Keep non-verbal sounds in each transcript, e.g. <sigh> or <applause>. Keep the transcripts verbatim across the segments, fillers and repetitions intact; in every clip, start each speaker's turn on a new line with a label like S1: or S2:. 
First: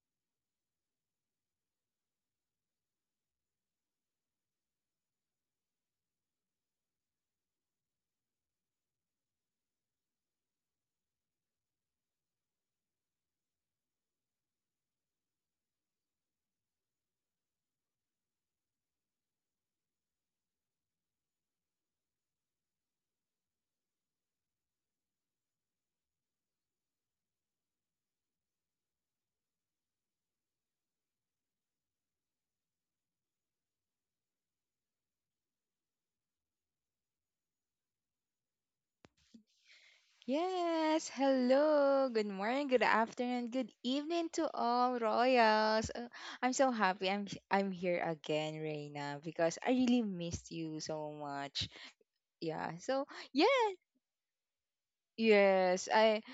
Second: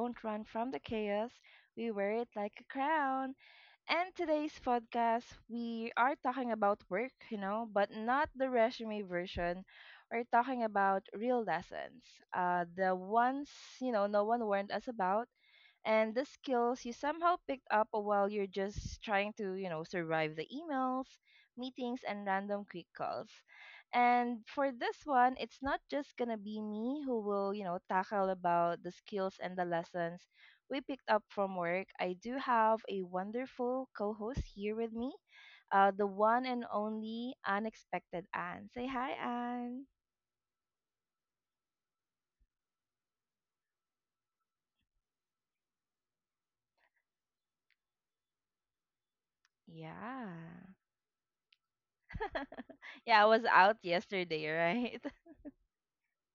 S1: don't run from the chaos, we wear it like a crown. And today's podcast, we are talking about work, you know, but not the resume version. We're talking about real lessons, uh, the ones, you know, no one warned us about, and the skills you somehow picked up while you're just trying to, you know, survive the emails, meetings, and random quick calls. And for this one, it's not just gonna be me who will, you know, tackle about the skills and the lessons we picked up from work. I do have a wonderful co-host here with me, uh, the one and only unexpected Anne. Say hi, Anne.
S2: Yes, hello, good morning, good afternoon, good evening to all royals. Uh, I'm so happy I'm I'm here again, Reina, because I really
S1: Yeah.
S2: missed you so much. Yeah,
S1: <laughs>
S2: so
S1: Yeah, I was
S2: yeah,
S1: out yesterday, right?
S2: Yes, I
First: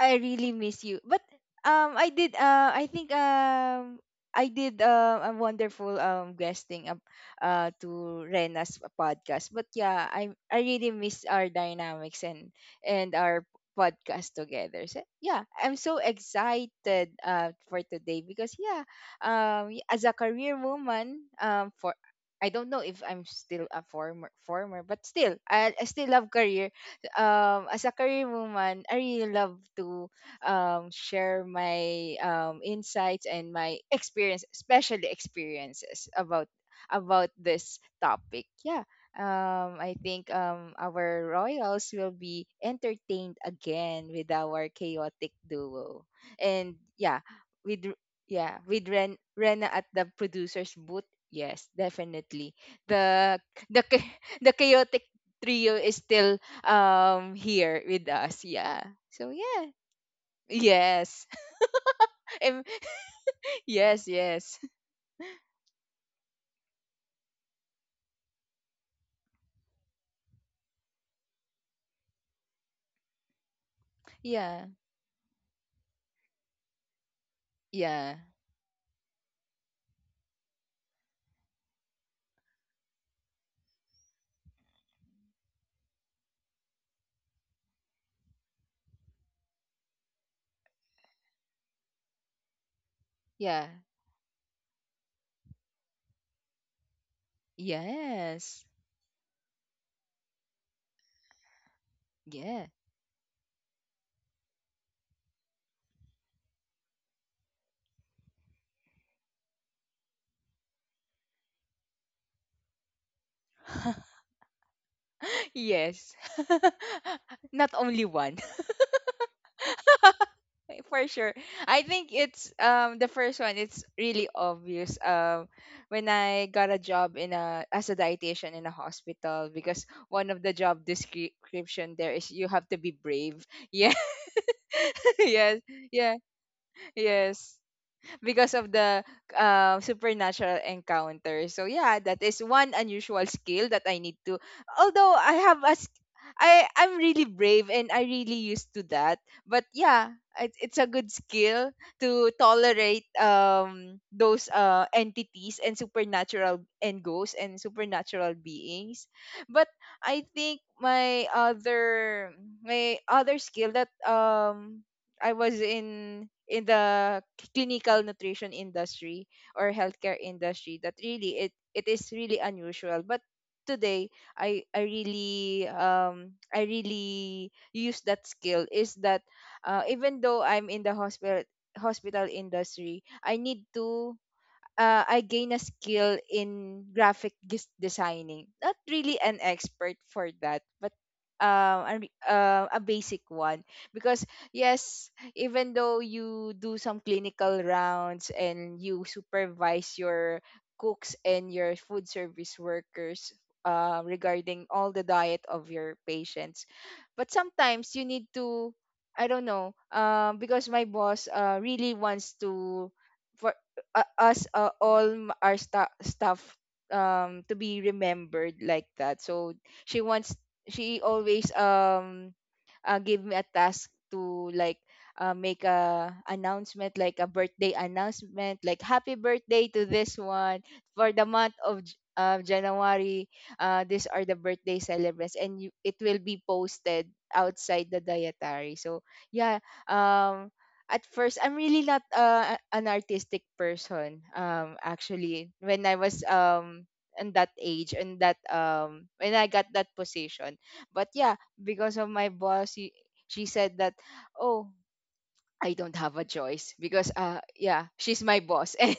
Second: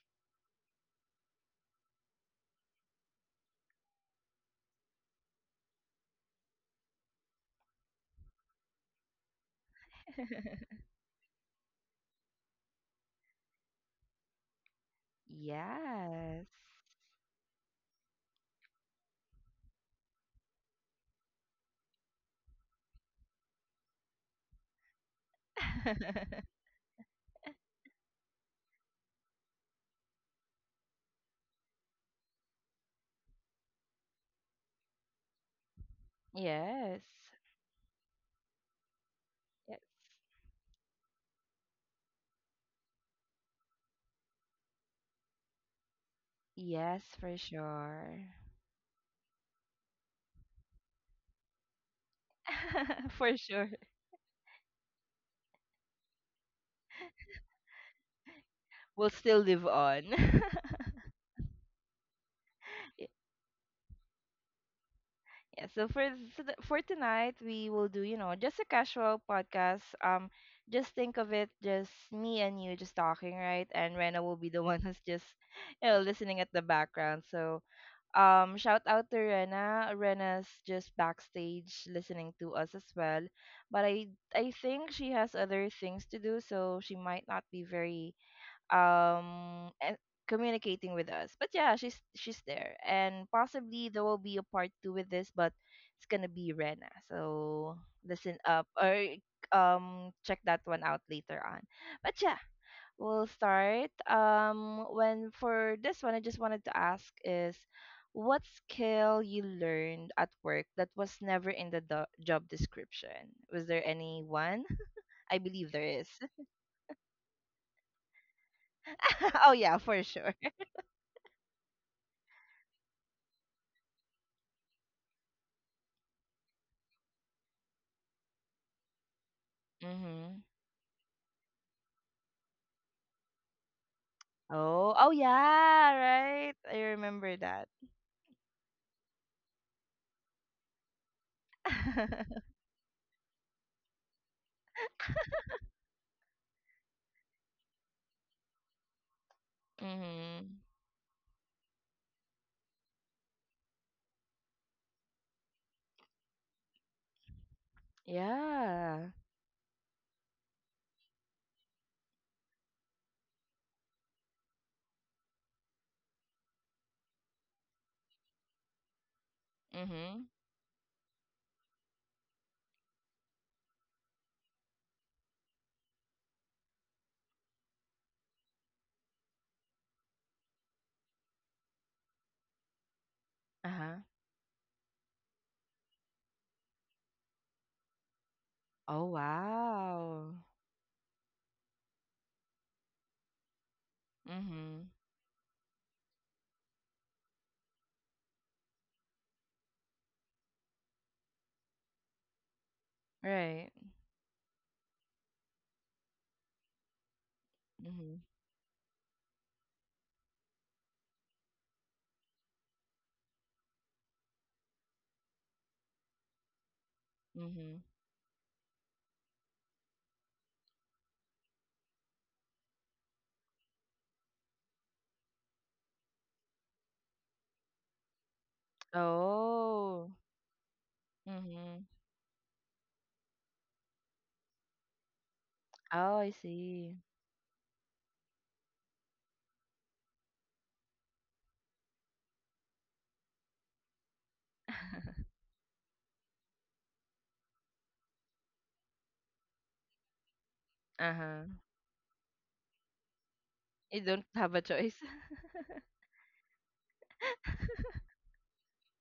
S2: I really miss you. But um I did uh I think um I did uh, a wonderful um guesting up uh to Rena's podcast. But yeah, I I really miss our dynamics and and our podcast together. So
S1: <laughs>
S2: yeah, I'm so
S1: Yes.
S2: excited uh for today because yeah, um y- as a career woman um for I don't know if I'm still a former former, but still I, I still love
S1: <laughs>
S2: career. Um, as a career woman, I really love to um, share my um, insights and my experience, especially experiences about
S1: Yes.
S2: about this topic. Yeah. Um,
S1: Yes.
S2: I think um, our royals will be entertained again with our chaotic duo, and
S1: Yes,
S2: yeah,
S1: for
S2: with
S1: sure.
S2: yeah with Ren Rena at the producer's booth. Yes, definitely.
S1: <laughs> For
S2: The
S1: sure.
S2: the cha- <laughs> the chaotic trio is still um here with us. Yeah,
S1: We'll
S2: so
S1: still live
S2: yeah
S1: on. <laughs>
S2: yes. <laughs> Em-
S1: Y-
S2: yes yes
S1: Yeah, so for so th- for tonight we will do, you know, just a casual podcast. Um just think of it, just me and you just talking, right? And Rena will be the <laughs>
S2: yeah
S1: one who's just you know listening at the background. So
S2: yeah
S1: um, shout out to Rena. Rena's just backstage listening to us as well, but I I think she has other things to do, so she might not be very um and communicating with us. But yeah, she's she's there, and
S2: yeah
S1: possibly there will be a part two with this, but it's gonna be Rena. So listen up
S2: yes
S1: or um check that one out later on. But yeah,
S2: yeah
S1: we'll start. Um, when for this one, I just wanted to ask is what skill you learned at work that was never in the do- job description? Was there
S2: <laughs>
S1: any one? I believe there is.
S2: yes <laughs> not only one.
S1: <laughs> Oh yeah, for sure.
S2: <laughs> for sure. I think it's um the first one. It's really obvious. Um when I got a job in a, as a dietitian in a hospital, because one
S1: Mhm.
S2: of the job description there is you have to be brave. <laughs> yeah,
S1: Oh, oh
S2: yes,
S1: yeah,
S2: yeah,
S1: right. I remember
S2: yes,
S1: that.
S2: because of the uh, supernatural encounter. So yeah, that is
S1: <laughs>
S2: one unusual skill that I need to. Although I have a, s- I I'm really brave and I really used to that. But yeah, it,
S1: Mhm.
S2: it's a good skill to tolerate um those uh entities and supernatural and ghosts and supernatural
S1: Yeah.
S2: beings. But I think my other my other skill that um I was in in the clinical nutrition industry or healthcare
S1: Mhm.
S2: industry, that really it it is really unusual, but today I I really um I really use that skill is that uh, even though I'm in the hospital hospital industry, I need
S1: Uh-huh.
S2: to, uh, I gain a skill in graphic gis- designing. Not
S1: Oh
S2: really an expert for
S1: wow.
S2: that, but um, a, re- uh, a basic one. Because
S1: Mhm.
S2: yes, even though you do some clinical rounds and you supervise your cooks and your food service workers
S1: Right.
S2: uh, regarding all the diet of your patients, but sometimes you
S1: Mhm.
S2: need to. I don't know, um, because my boss uh, really wants to for uh, us, uh, all m- our sta- staff um to be
S1: Mhm.
S2: remembered like that. So she wants she always um uh, give me a task to, like, uh, make a announcement like a birthday announcement, like happy birthday to
S1: Oh.
S2: this one for the month
S1: Mhm.
S2: of J- uh, January. Uh, these are the birthday celebrants and you, it
S1: Oh,
S2: will
S1: I
S2: be
S1: see.
S2: posted outside the dietary. So yeah, um at first I'm really not uh, a- an artistic person, um actually, when I was um in that age and that um when I got that position. But yeah,
S1: Uh-huh.
S2: because of my boss, he, she said that,
S1: You don't have a
S2: oh,
S1: choice.
S2: I don't have a choice because uh yeah, she's my boss, <laughs> and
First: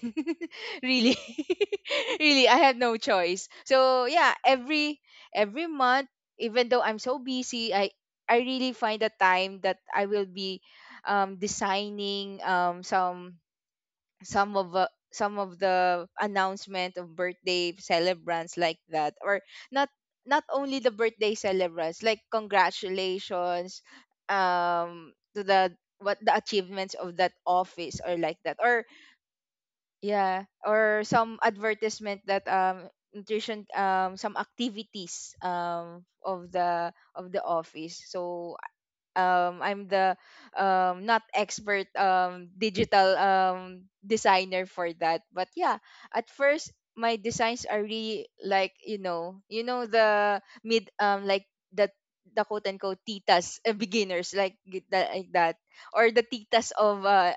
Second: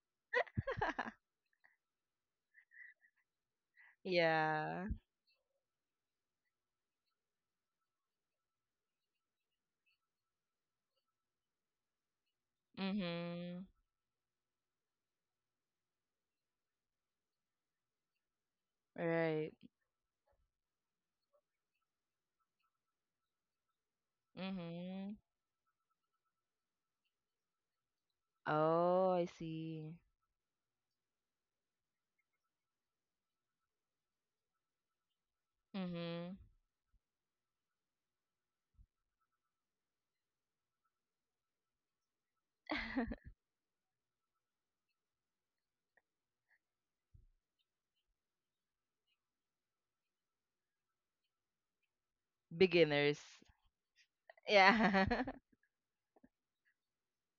S2: really,
S1: <laughs>
S2: <laughs> really I have no choice. So yeah,
S1: Yeah.
S2: every every month, even though I'm so busy, i i really find a time that I will be um, designing um, some
S1: Mhm.
S2: some of uh, some of the announcement of birthday celebrants like that, or
S1: Right.
S2: not, not only the birthday celebrants, like congratulations um
S1: Mhm.
S2: to the, what, the achievements of that office, or like that, or
S1: Oh, I see.
S2: yeah, or some advertisement that um nutrition, um some activities um
S1: Mhm.
S2: of the of the office. So um I'm the um not expert um digital
S1: <laughs>
S2: um designer for that. But yeah, at first my designs are really like, you know, you know, the mid, um like the the quote unquote
S1: Beginners.
S2: titas, <laughs> uh, beginners like g-
S1: Yeah.
S2: that, like
S1: <laughs>
S2: that, or the titas of uh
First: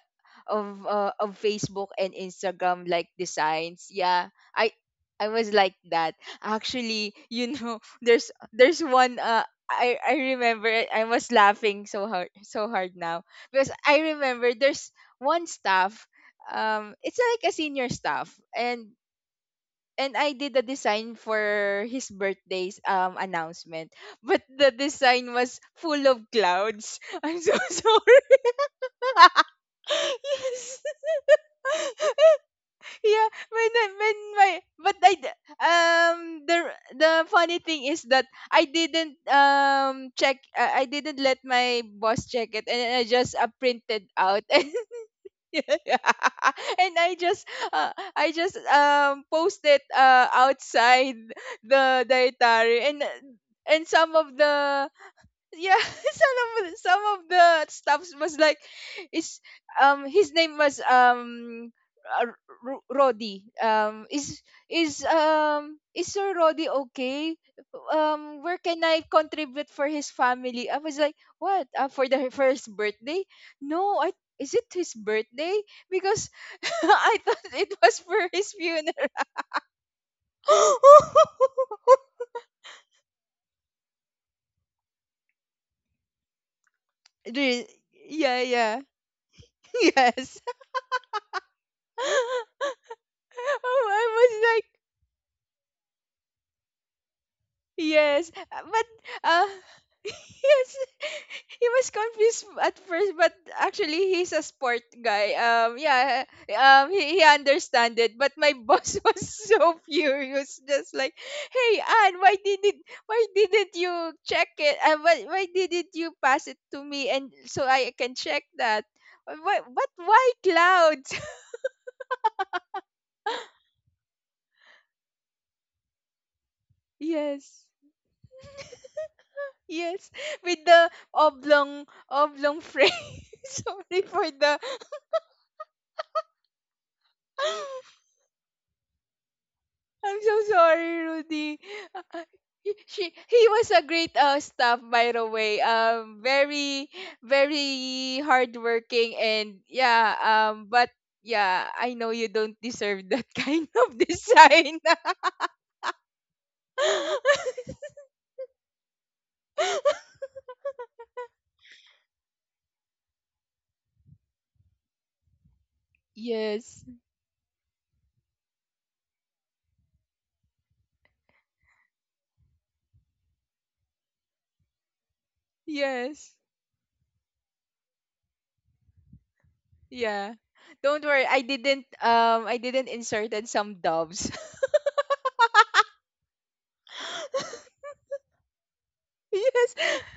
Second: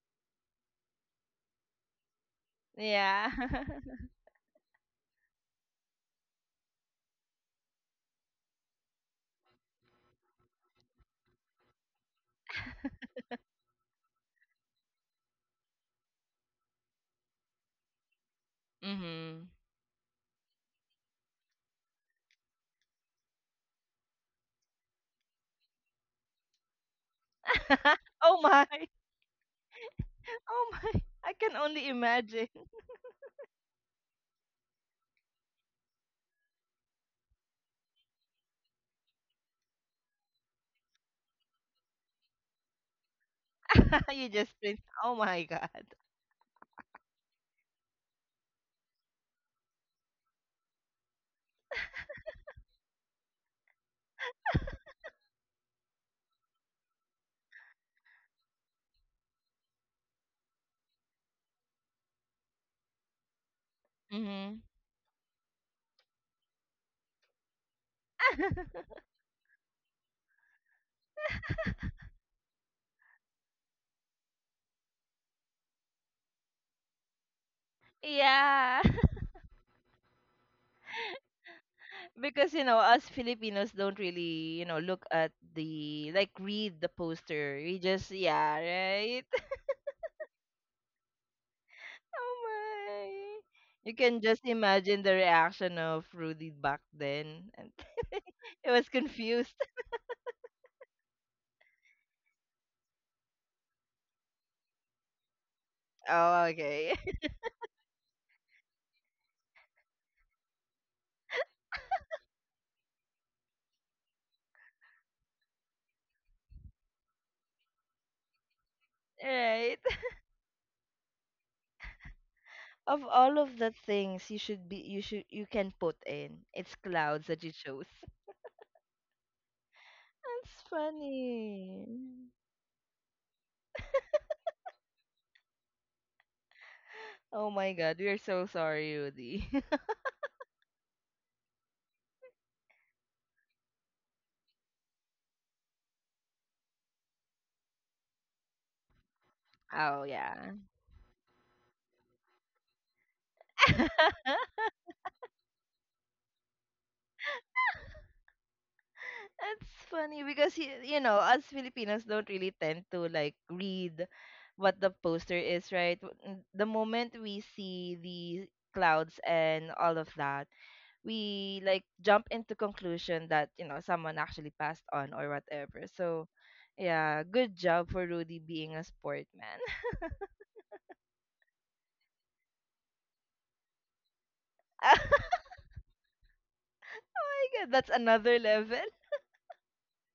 S2: of uh, of Facebook and Instagram, like
S1: Yeah.
S2: designs.
S1: <laughs>
S2: Yeah. I I was like that. Actually, you know, <laughs> there's there's one, uh, I I remember it. I was laughing so hard so hard now, because I remember there's one staff, um it's like a senior staff, and
S1: Mhm.
S2: and I did a design for his birthday's um announcement, but the design was full of clouds. <laughs> I'm so
S1: <laughs>
S2: sorry.
S1: Oh my.
S2: <laughs>
S1: Oh
S2: yes.
S1: my. I can only
S2: <laughs>
S1: imagine.
S2: Yeah, when I- when my, but I d- um the the funny thing is that I didn't um check, uh, I didn't let my boss check it and I just uh, printed
S1: <laughs> You
S2: out, <laughs>
S1: just
S2: and
S1: print. Oh my
S2: <laughs>
S1: God.
S2: and I just uh, I just um posted uh outside the dietary and uh, and some of the, yeah, <laughs> some of some of the stuffs was like, is um his name was um uh, R- Roddy, um is
S1: Mhm.
S2: is um is Sir Roddy, okay, um where can I contribute for his family? I was like what, uh, for the, <laughs> for his birthday? No, I, is it his birthday? Because <laughs> I thought it was for his
S1: Yeah.
S2: funeral.
S1: <laughs> Because you know us Filipinos don't really you know look at the like read the
S2: <laughs>
S1: poster.
S2: Re-
S1: We just
S2: yeah,
S1: yeah
S2: yeah,
S1: right.
S2: <laughs> yes. <laughs>
S1: <laughs> Oh
S2: <laughs>
S1: my!
S2: Oh,
S1: You
S2: I
S1: can just
S2: was like,
S1: imagine the reaction of Rudy back then, and
S2: yes, uh,
S1: <laughs> it
S2: but
S1: was
S2: uh,
S1: confused.
S2: <laughs> yes, <laughs> he was confused at first, but actually he's a sport guy. Um,
S1: <laughs>
S2: yeah,
S1: Oh
S2: um,
S1: okay,
S2: he, he understand it. But my boss <laughs> was so furious, just like, hey, Anne, why didn't, why didn't you check it? And why why didn't you pass it to me and so I can check that?
S1: <laughs>
S2: What
S1: right.
S2: what why clouds?
S1: Of all of the things you should be you should you can put in, it's
S2: <laughs>
S1: clouds that you
S2: yes.
S1: chose. <laughs>
S2: Yes,
S1: That's
S2: with the oblong
S1: funny.
S2: oblong frame. <laughs> sorry for the.
S1: Oh my god,
S2: <gasps>
S1: we are so sorry, Rudy. <laughs>
S2: I'm so sorry, Rudy. Uh, He- She he was a great uh, staff, by the way. Um very, very hardworking, and
S1: Oh
S2: yeah,
S1: yeah.
S2: um but yeah, I know you don't deserve that <laughs> kind of
S1: <laughs>
S2: design. <laughs>
S1: That's funny because you, you know, us Filipinos don't really tend to like read what the poster is, right? W- n- The
S2: Yes.
S1: moment we see the clouds and all of that, we like jump into conclusion that, you know, someone actually passed on or whatever. So,
S2: Yes.
S1: yeah, good job for Rudy being a sport man.
S2: Yeah. Don't worry, I didn't um I didn't inserted some doves.
S1: <laughs> Oh my god, that's
S2: <laughs>
S1: another level.
S2: Yes. <laughs>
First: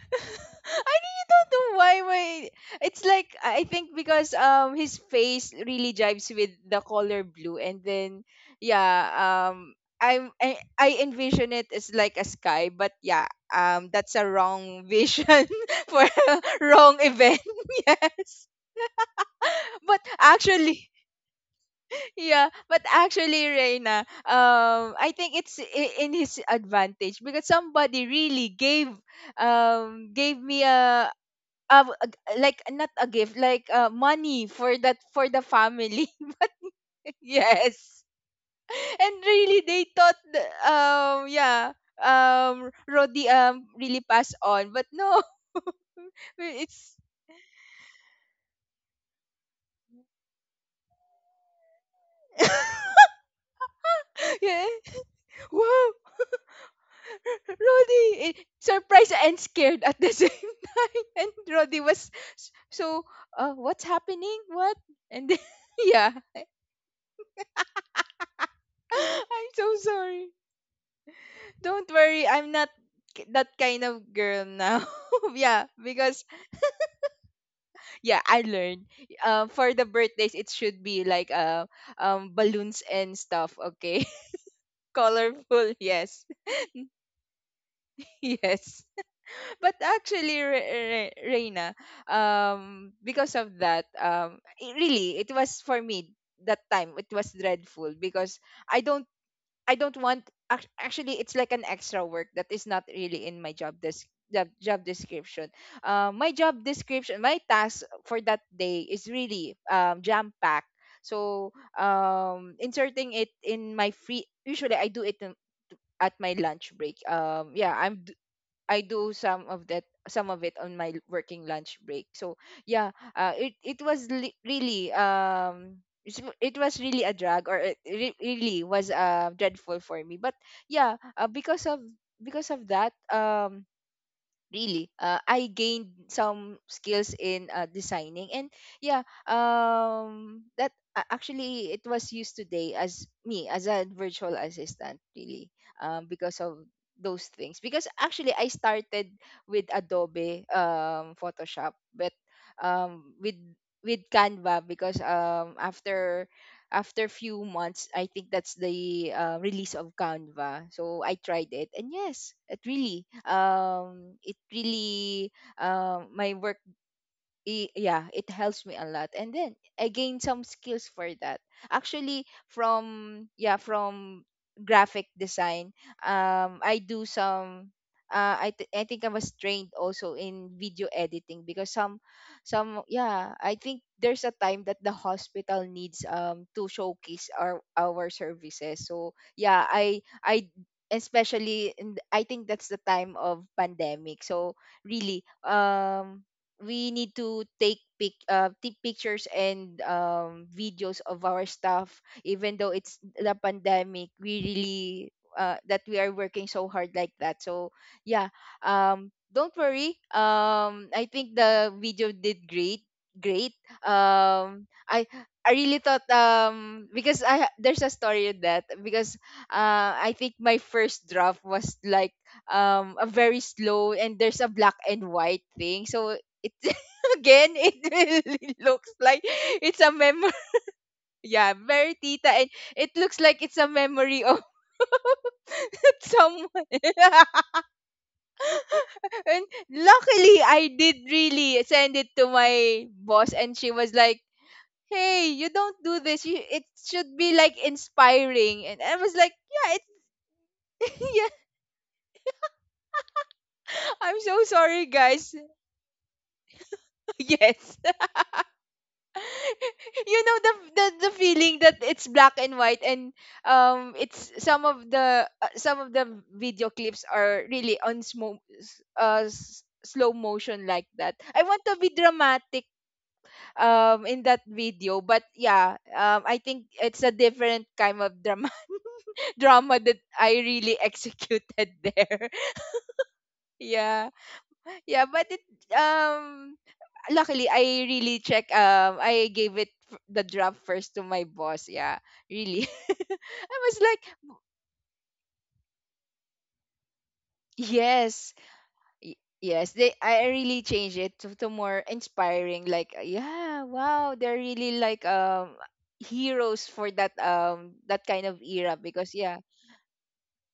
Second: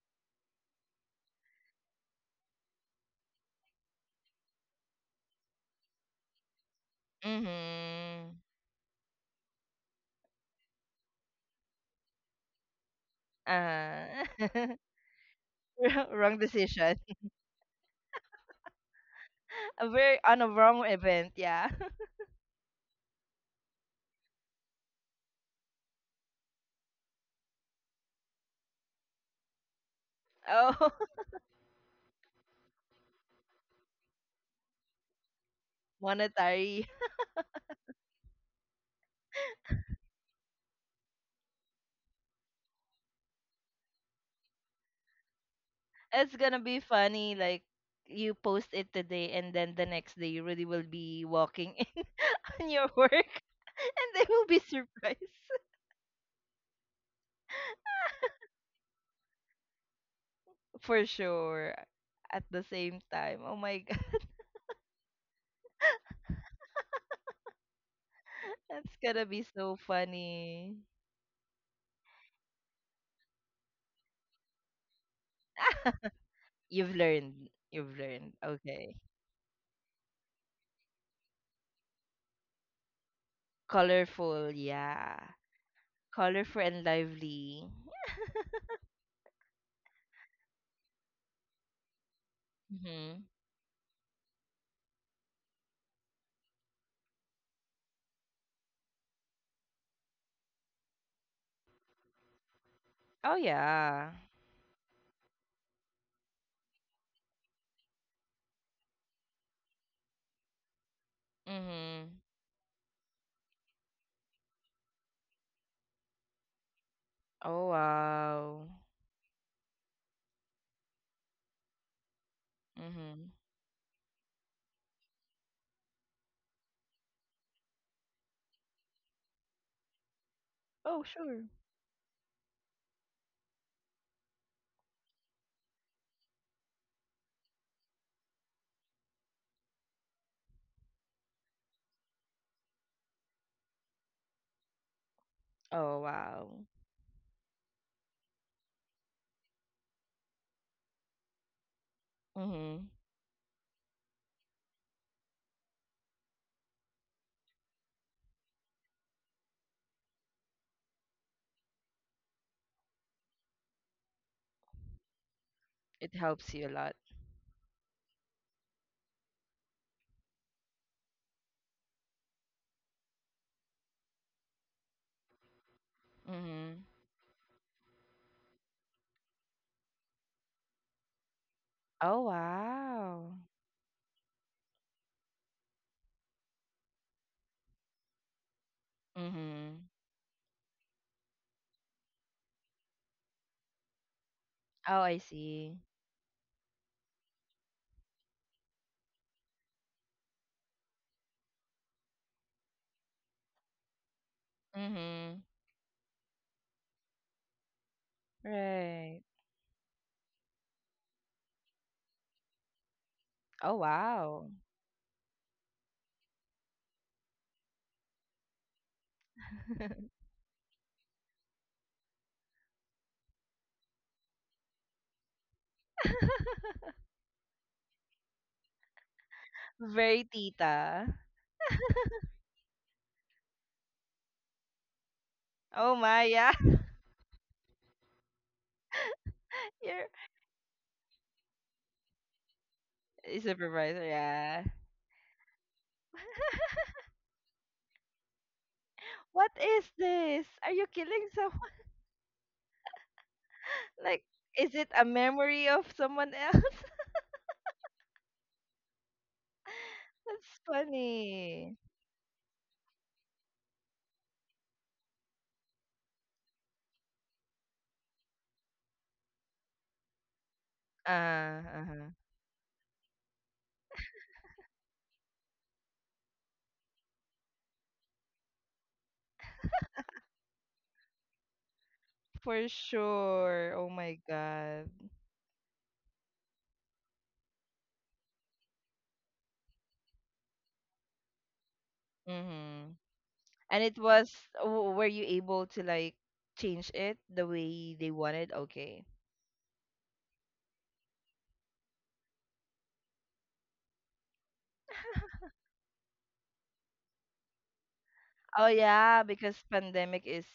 S2: I really don't know why my, it's like I I think because um his face really jives with the color blue, and then
S1: Mhm.
S2: yeah, um I'm I, I envision it as like a sky, but yeah, um
S1: Uh,
S2: that's a
S1: <laughs>
S2: wrong vision <laughs> for a
S1: wrong decision.
S2: wrong event. <laughs> Yes.
S1: <laughs> A
S2: But
S1: very on a wrong
S2: actually,
S1: event, yeah. <laughs>
S2: yeah, but actually, Reina, um, I think it's i- in his advantage, because somebody really gave, um, gave me
S1: Oh, <laughs>
S2: a, a a- like not a gift, like uh, money for that, for the family.
S1: monetary.
S2: <laughs> yes, and really they thought, th- um, yeah, um, Rodi um really passed on, but no, <laughs>
S1: It's gonna be
S2: it's
S1: funny. Like you post it today, and then the next day you really will be walking in <laughs> on your work, and they
S2: <laughs>
S1: will be
S2: yeah,
S1: surprised <laughs>
S2: wow, Roddy, eh, surprised and scared at the <laughs> same time.
S1: for
S2: And
S1: sure.
S2: Roddy was
S1: At
S2: s-
S1: the same
S2: so,
S1: time,
S2: uh,
S1: oh my
S2: what's
S1: god,
S2: happening? What? And then, <laughs> yeah, I-
S1: <laughs>
S2: <laughs>
S1: that's gonna be
S2: I'm so
S1: so
S2: sorry.
S1: funny.
S2: Don't worry, I'm not k- that kind of girl now. <laughs> yeah, because
S1: You've learned. You've
S2: yeah,
S1: learned.
S2: I learned.
S1: Okay.
S2: Um, for the birthdays, it should be like uh, um, balloons and stuff. Okay,
S1: Colorful,
S2: <laughs>
S1: yeah.
S2: colorful. Yes,
S1: Colorful and lively.
S2: <laughs> yes. But actually, Re- Re- Reina, um,
S1: Mm-hmm.
S2: because of that, um, it really, it was for me that time. It was dreadful because I don't, I don't want. Ac- Actually, it's like an extra work that is not really
S1: Oh
S2: in my job des-
S1: yeah.
S2: job, job description. Uh, my job description, my task for that day is really um, jam packed. So
S1: Mm-hmm.
S2: um, inserting it in my free. Usually, I do it in, at my lunch break. Um,
S1: Oh
S2: yeah, I'm,
S1: wow.
S2: I do some of that some of it on my working lunch break. So yeah,
S1: Mm-hmm.
S2: uh, it it was li- really um it's- it was really a drag, or it re- really was uh dreadful for me. But yeah,
S1: Oh
S2: uh,
S1: sure.
S2: because of, because of that um really, uh, I gained some skills in uh, designing, and yeah, um that a- actually it was used today as me as a virtual assistant, really,
S1: Oh,
S2: um because
S1: wow.
S2: of those things, because actually I started with Adobe um Photoshop, but
S1: Mm-hmm.
S2: um with with Canva, because um after, after few months, I think that's the uh, release of Canva. So I tried it, and yes, it really, um, it really,
S1: It
S2: um, my
S1: helps
S2: work,
S1: you a lot.
S2: i- yeah, it helps me a lot. And then I gain some skills for that. Actually, from yeah, from graphic design, um, I
S1: Mm-hmm.
S2: do some. Uh, I th- I think I was trained also in video editing because some
S1: Oh,
S2: some yeah,
S1: wow.
S2: I think there's a time that the hospital needs um to showcase our our services. So yeah,
S1: Mm-hmm.
S2: I I especially in, I think that's the time of pandemic, so
S1: Oh, I
S2: really
S1: see.
S2: um we need to take pic uh, take pictures and um, videos of our stuff. Even though it's the pandemic, we really
S1: Mm-hmm.
S2: uh, that we are working so hard like that. So yeah, um
S1: Right.
S2: don't worry. um I think the video did great great
S1: Oh, wow.
S2: um i i really thought, um because i ha- there's a story in that. Because uh I think my first draft was like um a very slow, and there's a black and white thing. So it
S1: <laughs>
S2: <laughs> again, it really <laughs> looks like it's a
S1: Very
S2: memory.
S1: tita.
S2: <laughs> Yeah, very tita. And it looks like it's a memory of
S1: Oh
S2: <laughs>
S1: my,
S2: someone.
S1: yeah.
S2: <laughs> And
S1: <laughs> You're
S2: luckily, I did really send it to my boss,
S1: a
S2: and she was
S1: supervisor,
S2: like,
S1: yeah.
S2: hey, you don't do this. You, it should be like inspiring. And I was like,
S1: What
S2: yeah, it
S1: is this? Are you
S2: <laughs> yeah,
S1: killing someone? <laughs>
S2: I'm
S1: Like,
S2: so
S1: is
S2: sorry,
S1: it a
S2: guys.
S1: memory of someone else? <laughs>
S2: <laughs> Yes. <laughs> <laughs> you know
S1: That's
S2: the, the the feeling
S1: funny.
S2: that it's black and white. And um it's some of the uh, some of the video clips are really on smo- s- uh, s- slow motion, like
S1: Uh,
S2: that. I want to be
S1: uh-huh.
S2: dramatic um in that video. But yeah, um I think it's a different kind of drama. <laughs> Drama that I really executed there.
S1: For
S2: <laughs>
S1: sure. Oh
S2: Yeah.
S1: my god.
S2: Yeah, but it um luckily, I really check. um I gave it f- the draft first to my boss. Yeah, really. <laughs>
S1: Mm-hmm.
S2: I was
S1: And it
S2: like,
S1: was w- were you able to like change it the way they
S2: yes.
S1: wanted? Okay.
S2: Y- yes, they, I really changed it to, to more inspiring, like uh, yeah. Wow, they're really like um heroes for that, um that kind of
S1: Oh
S2: era. Because
S1: yeah,
S2: yeah.
S1: because pandemic is,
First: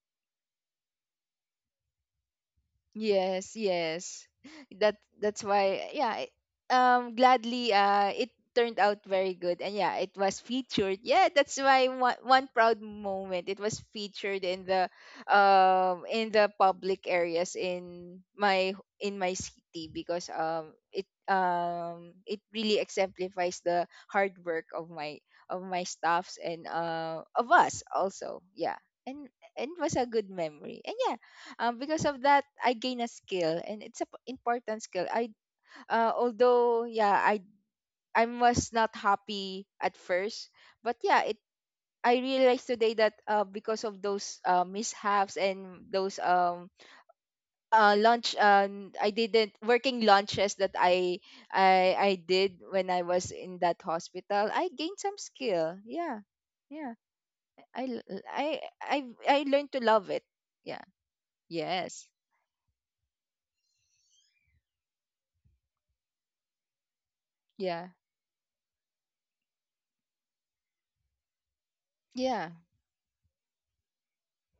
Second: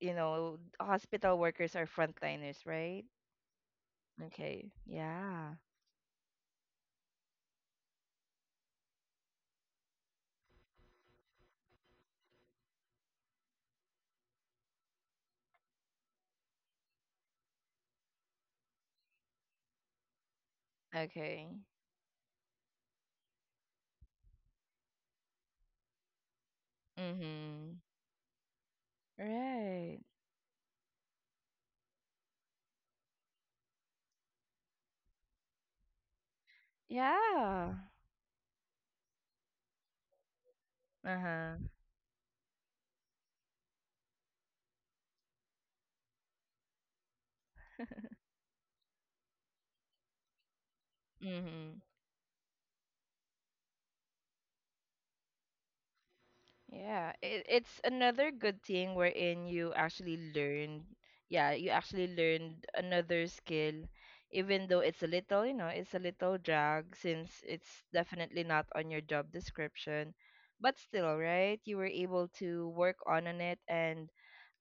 S1: you know, hospital workers are frontliners, right?
S2: Yes, yes.
S1: Okay.
S2: That that's
S1: Yeah.
S2: why, yeah. I- um gladly, uh it turned out very good. And yeah, it was featured. Yeah, that's why one, one proud moment. It was featured in the um in the public areas in my in my city. Because um it
S1: Okay.
S2: um it really exemplifies the hard work of my of my staffs and uh of
S1: Mhm.
S2: us also. Yeah. And and it was
S1: Right.
S2: a good memory. And yeah, um, because of that, I gain a skill, and it's an important skill. I uh, Although yeah, i
S1: Yeah.
S2: I was not happy at first, but yeah, it,
S1: Uh-huh.
S2: I realized today that uh, because of those uh, mishaps and those um uh, lunch, um, I didn't, working lunches that i
S1: Mhm.
S2: i i did when I was in that hospital, I gained some skill. Yeah. Yeah.
S1: Yeah, it, it's
S2: I l-
S1: another
S2: I
S1: good thing
S2: I, I
S1: wherein
S2: learned
S1: you
S2: to love
S1: actually
S2: it. Yeah.
S1: learn. Yeah, you actually
S2: Yes.
S1: learned another skill, even though it's a little, you know, it's a little drag since it's
S2: Yeah.
S1: definitely not on your job description. But still, right? You were able
S2: Yeah.
S1: to work on on it and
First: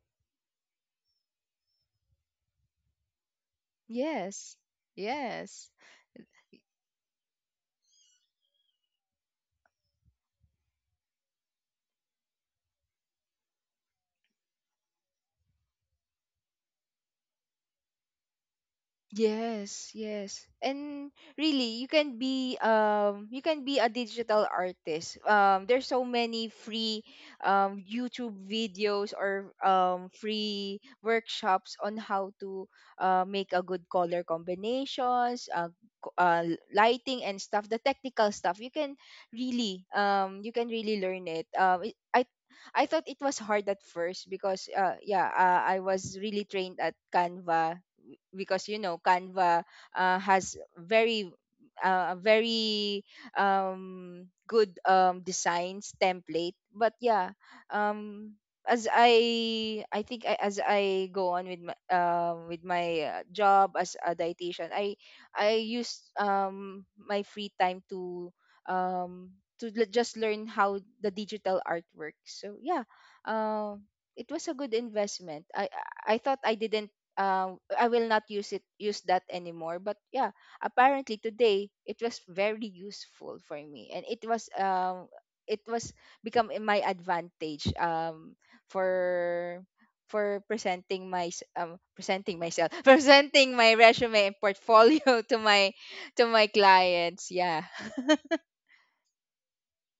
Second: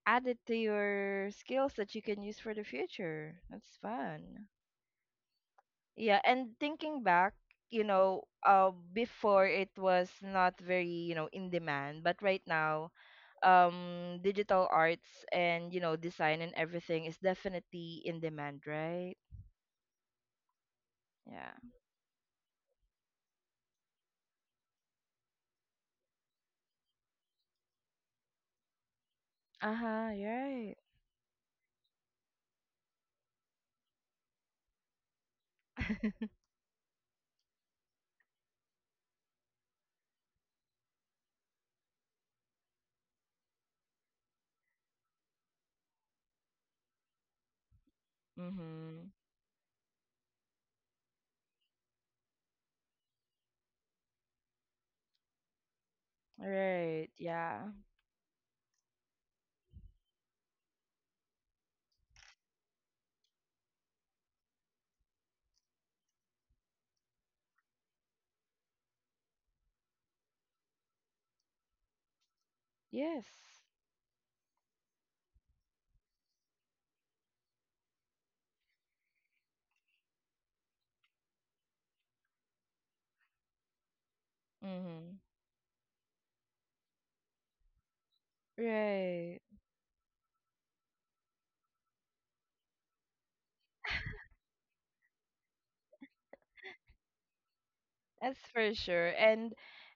S1: add it to your skills that you can use for the future. That's fun.
S2: Yes, yes.
S1: Yeah, and thinking back, you know, uh, before it was not very, you know, in demand, but right now, um, digital arts and, you know, design and everything is definitely in demand, right?
S2: Yes, yes. And
S1: Yeah.
S2: really, you can be um you can be a digital artist. Um there's so many free um YouTube videos or um
S1: Uh-huh, right.
S2: free workshops on how to uh, make a good color combinations, uh, co- uh lighting and stuff, the technical stuff. You can really um you can really learn it. Um it, I I thought it was hard at first, because uh yeah, uh, I was really trained at Canva. Because you know,
S1: Mm-hmm.
S2: Canva uh, has very uh, a very um, good, um, designs template. But
S1: Right.
S2: yeah,
S1: Yeah.
S2: um, as I I think I, as I go on with my um with my uh, job as a dietitian, I I use um my free time to um to l- just learn how the digital art works. So yeah,
S1: Yes.
S2: um it was a good investment. I I I thought I didn't um I will not use it use that anymore. But yeah, apparently today it was very useful for me. And it was um
S1: Mm-hmm.
S2: it was become in my advantage, um
S1: Right.
S2: for for presenting my s- um presenting myself <laughs> presenting my resume and portfolio <laughs> to my to my clients. Yeah. <laughs>
S1: That's for sure. And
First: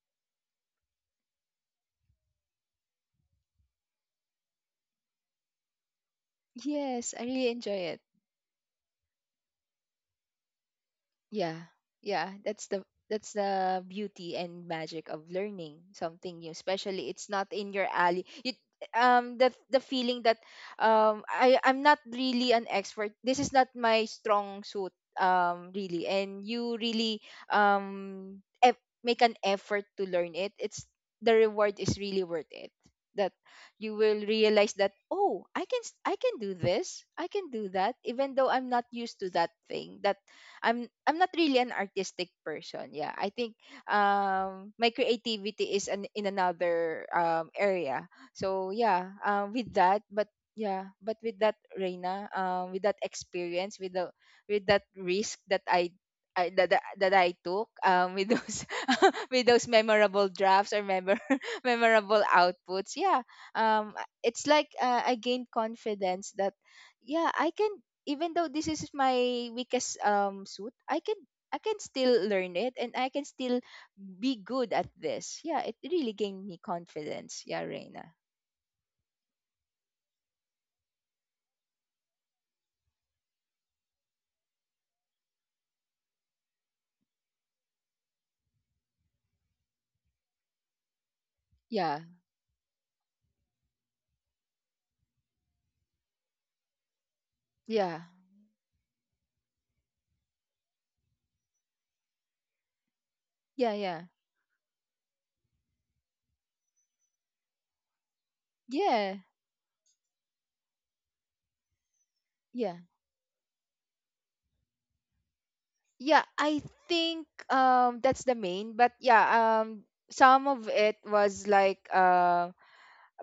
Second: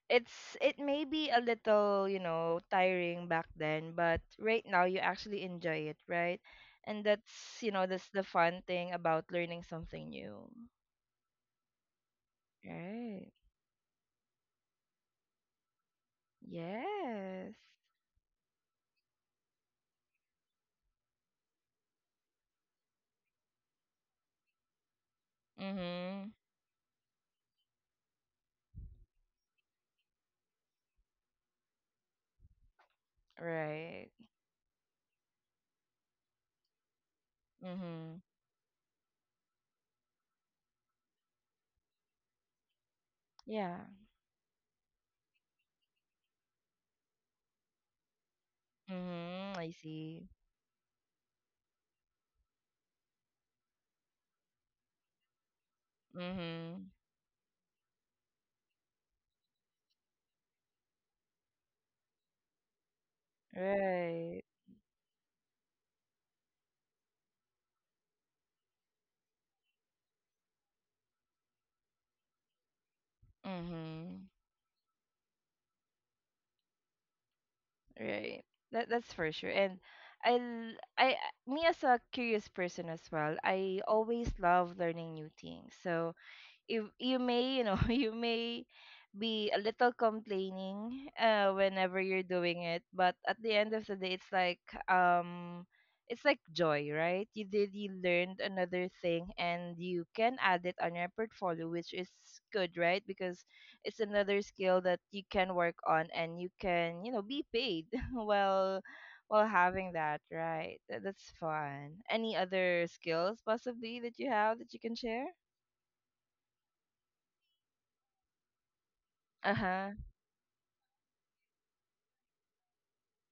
S1: it's it may be a little, you know, tiring back then, but right now you actually enjoy it, right? And
S2: Yes, I really
S1: that's,
S2: enjoy
S1: you know,
S2: it.
S1: that's the fun thing about learning something new.
S2: Yeah. Yeah, that's the
S1: Right.
S2: that's the beauty and magic of learning something new, especially it's not
S1: Yes.
S2: in your alley. You, um the the feeling that um I I'm not really an expert. This is not my strong suit, um really.
S1: Mhm.
S2: And you really um eff- make an effort to learn it. It's, the reward is really worth it. That you
S1: Right.
S2: will realize that, oh, I can s- I can do this. I can do that,
S1: Mhm.
S2: even though I'm not used to that thing. That I'm I'm not really an artistic person. Yeah, I think
S1: Yeah.
S2: um my creativity is an, in another um area. So yeah, um
S1: Mhm. I
S2: with that,
S1: see.
S2: but yeah, but with that Reina, um with that experience, with the with that risk that I I, that, that
S1: Mhm.
S2: that I took, um, with those <laughs> with those memorable drafts or memor- <laughs> memorable outputs. Yeah. um
S1: Right.
S2: it's like uh, I gained confidence that yeah, I can. Even though this is my weakest um suit, I can I can still learn it, and I can still
S1: Mhm.
S2: be good at this. Yeah, it really gained me confidence. Yeah, Reina.
S1: Right. That that's for sure. And I l- I I- me as a curious person as well, I always love learning new things. So you you may you know <laughs> you may be a little complaining uh whenever
S2: Yeah.
S1: you're doing it but at the end of the day it's like um it's like joy, right? You did you
S2: Yeah.
S1: learned another thing and you can add it on your portfolio, which is good, right? Because
S2: Yeah,
S1: it's
S2: yeah.
S1: another skill that you can work on and you can you know be paid <laughs> while
S2: Yeah.
S1: while having that, right? That- that's fun. Any
S2: Yeah.
S1: other skills possibly that you have that you can share?
S2: Yeah, I think um that's the main. But yeah,
S1: Uh-huh.
S2: um some of it was like, um,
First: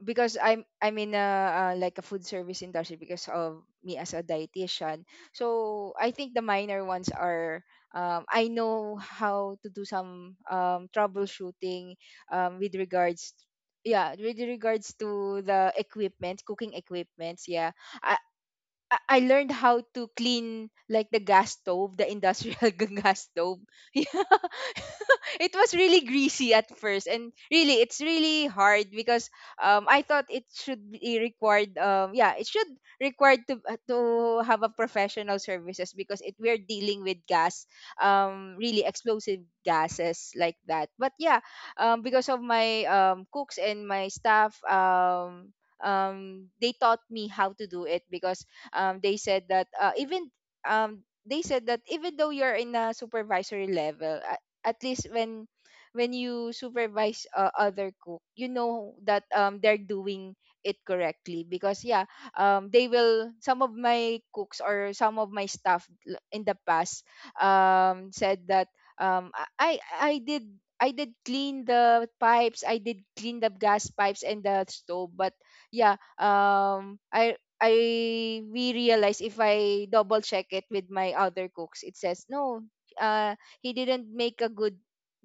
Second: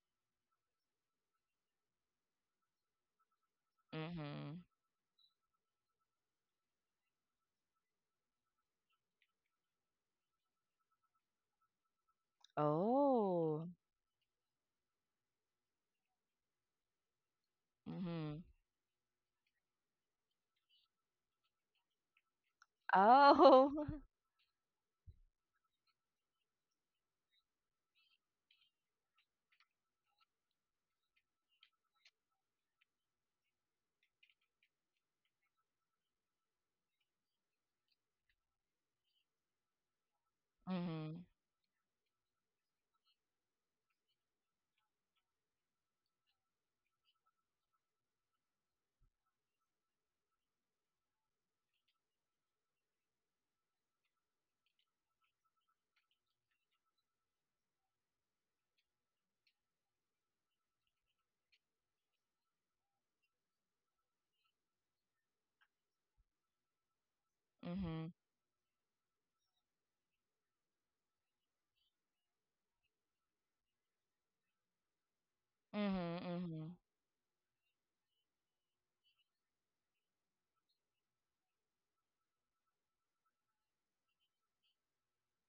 S2: because I'm I'm in a uh, like a food service industry, because of me as a
S1: Mhm.
S2: dietitian. So I think the minor ones are, um, I know how to do some um, troubleshooting, um, with regards,
S1: Oh.
S2: yeah, with regards to the equipment, cooking equipments. Yeah. I,
S1: Mhm.
S2: I I learned how to clean like the gas stove, the industrial <laughs> gas stove.
S1: Oh. <laughs>
S2: <laughs> <laughs> It was really greasy at first, and really, it's really hard. Because um I thought it should be required. Um yeah, it should required to uh, to have a professional services, because it, we're dealing with gas, um really explosive gases like that. But
S1: Mhm.
S2: yeah, um because of my um cooks and my staff, um um they taught me how to do it. Because um they said that, uh, even um they said that, even though you're in a supervisory level, at least when when you supervise uh, other cook, you know that um they're doing it correctly. Because yeah, um they will, some of my cooks or some of my staff l- in the past um
S1: Mhm.
S2: said that, um i i I did, I did clean the pipes. I did clean the gas pipes and the stove. But yeah,
S1: Mhm. Mhm.
S2: um, I I we realized if I double check it with my other cooks, it says no. uh, he didn't make a good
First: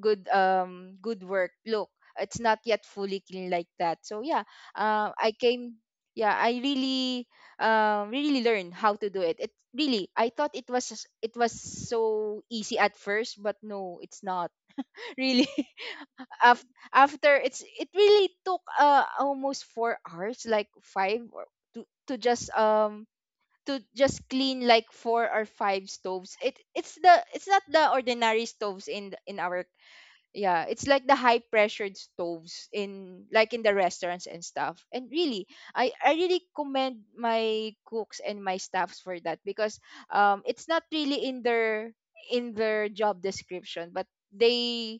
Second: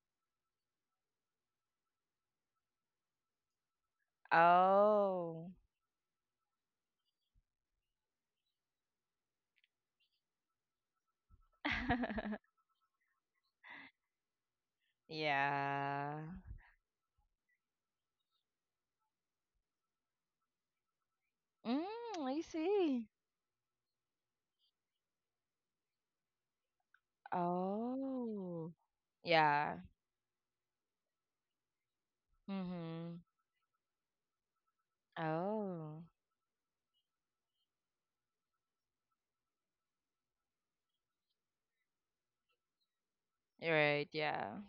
S2: good um good work look. It's not yet fully clean, like that. So yeah, uh, I came
S1: Oh.
S2: yeah I really um really learned how to do it. It really, I thought it was s- it was so easy
S1: <laughs>
S2: at first, but no, it's not. <laughs> Really.
S1: Yeah.
S2: Af- After it's, it really took uh almost four hours, like five, or to
S1: Mm,
S2: to just
S1: I
S2: um
S1: see.
S2: to just clean like four or five stoves. It it's the it's not the ordinary stoves
S1: Oh.
S2: in the- in our,
S1: Yeah.
S2: yeah, it's like the high pressured stoves in like
S1: Mhm.
S2: in the restaurants and stuff. And really, I I
S1: Oh.
S2: really commend my cooks and my staffs for that. Because um it's not really in their in their job description. But
S1: Right, yeah.
S2: they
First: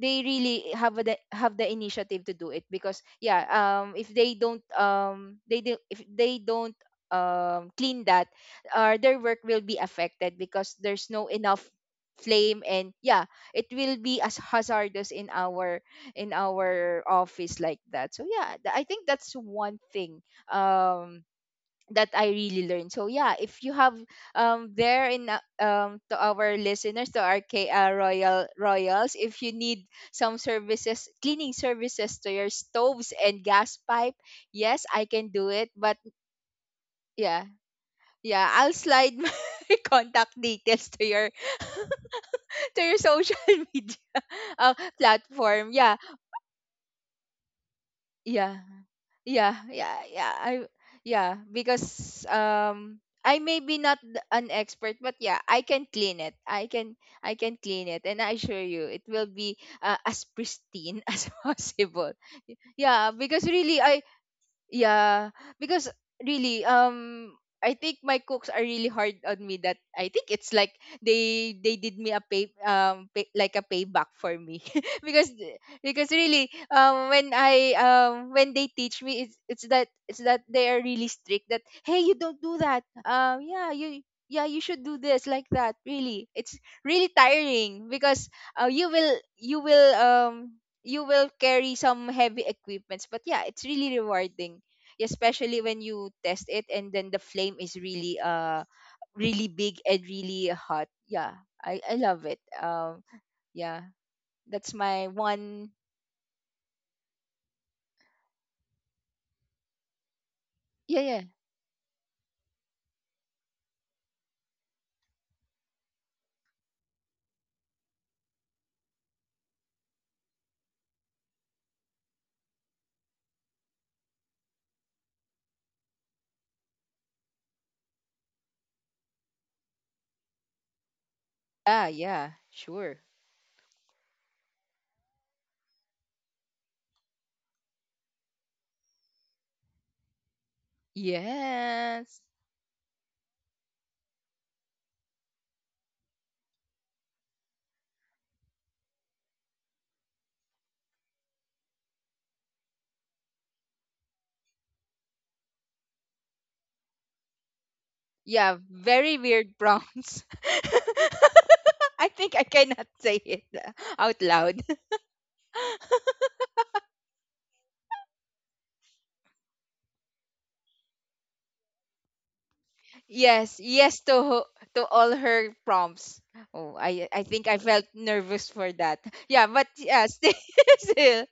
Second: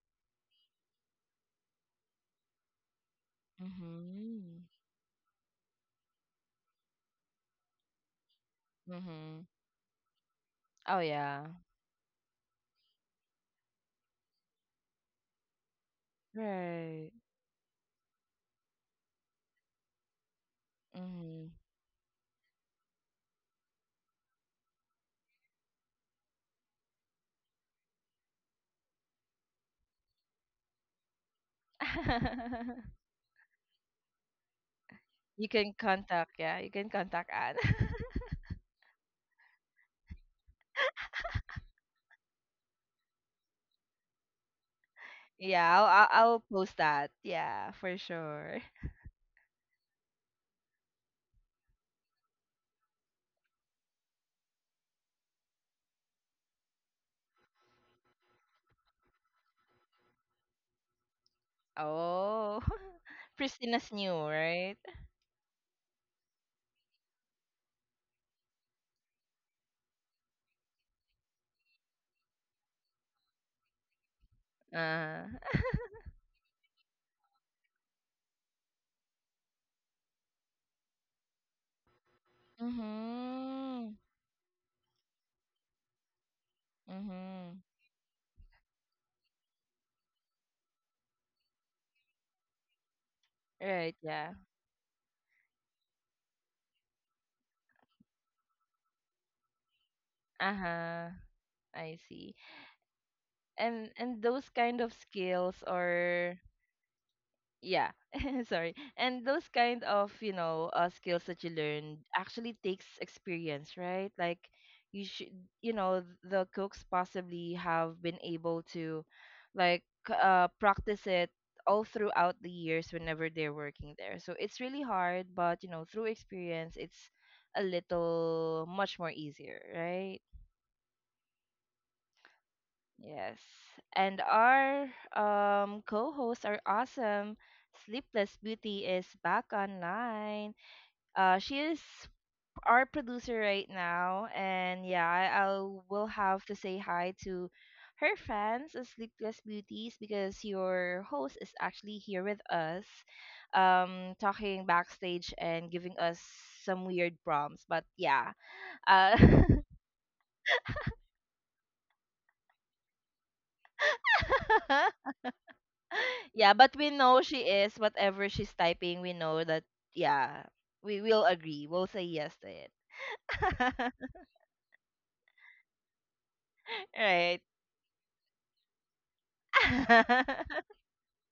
S2: they really have the have the initiative to do it. Because yeah, um if they don't,
S1: Mhm.
S2: um they do, if they don't um clean that, uh, their work
S1: Mhm.
S2: will be affected. Because
S1: Oh
S2: there's no
S1: yeah.
S2: enough flame. And yeah, it will be as hazardous in our in our
S1: Right.
S2: office, like that. So yeah, th- I think that's one thing um
S1: Mhm.
S2: that I really learned. So yeah, if you have um there in uh, um to our listeners, to our K, uh, royal royals, if you need some services, cleaning services to your
S1: <laughs>
S2: stoves and gas pipe, yes, I can do
S1: You
S2: it.
S1: can
S2: But
S1: contact, yeah, you can contact
S2: yeah.
S1: Anne. <laughs>
S2: Yeah, I'll slide <laughs> my contact details to your to your social <laughs> media uh,
S1: Yeah,
S2: platform.
S1: I'll,
S2: Yeah.
S1: I'll I'll post that. Yeah, for sure.
S2: Yeah. Yeah, yeah, yeah. I yeah, because um I may be not th- an expert, but yeah, I can clean it. I can I can clean it, and I assure you it will be uh, as pristine <laughs> as possible. Y-
S1: Oh, <laughs>
S2: Yeah, because really,
S1: Christina's
S2: I
S1: new, right?
S2: yeah, because really, um, I think my cooks are really hard on me. That I think it's like they they did me a pay um pay, like a payback for me. <laughs>
S1: Uh,
S2: because because really um when I um when they teach me, it's it's that, it's that they are really strict, that hey, you don't do that. Um yeah,
S1: mhm,
S2: you, yeah, you should do this, like that. Really, it's really
S1: mhm.
S2: tiring. Because uh, you will, you will um you will carry some heavy equipments. But yeah, it's
S1: Right,
S2: really
S1: yeah.
S2: rewarding, especially when you test it and then the flame is really uh really big and really
S1: Uh
S2: hot.
S1: huh.
S2: Yeah, I I
S1: I
S2: love
S1: see.
S2: it. Um, yeah,
S1: And and those
S2: that's
S1: kind of
S2: my
S1: skills
S2: one.
S1: are yeah <laughs> sorry and those kind of you know uh,
S2: Yeah, yeah,
S1: skills that you learn actually takes experience, right? Like you should you know the cooks possibly have been able to like uh, practice it all throughout the years whenever they're working there so it's really hard but you know through experience it's a little much more easier, right?
S2: ah, yeah, sure.
S1: Yes. And our um, co host, our awesome Sleepless Beauty, is back online. Uh, she is
S2: Yes.
S1: our producer right now. And yeah, I, I will have to say hi to her fans of Sleepless Beauties because your host is actually here with us, um, talking backstage and giving us some weird prompts. But yeah.
S2: Yeah,
S1: Uh,
S2: very weird prompts. <laughs> I think I cannot say it uh, out loud.
S1: <laughs> yeah, but we know she is whatever she's typing. We know that yeah, we will agree. We'll say yes to it.
S2: Yes, yes, to ho- to all her prompts. Oh,
S1: <laughs>
S2: I I
S1: Right.
S2: think I felt nervous for that. <laughs> Yeah, but yeah, still,
S1: <laughs>
S2: <laughs> still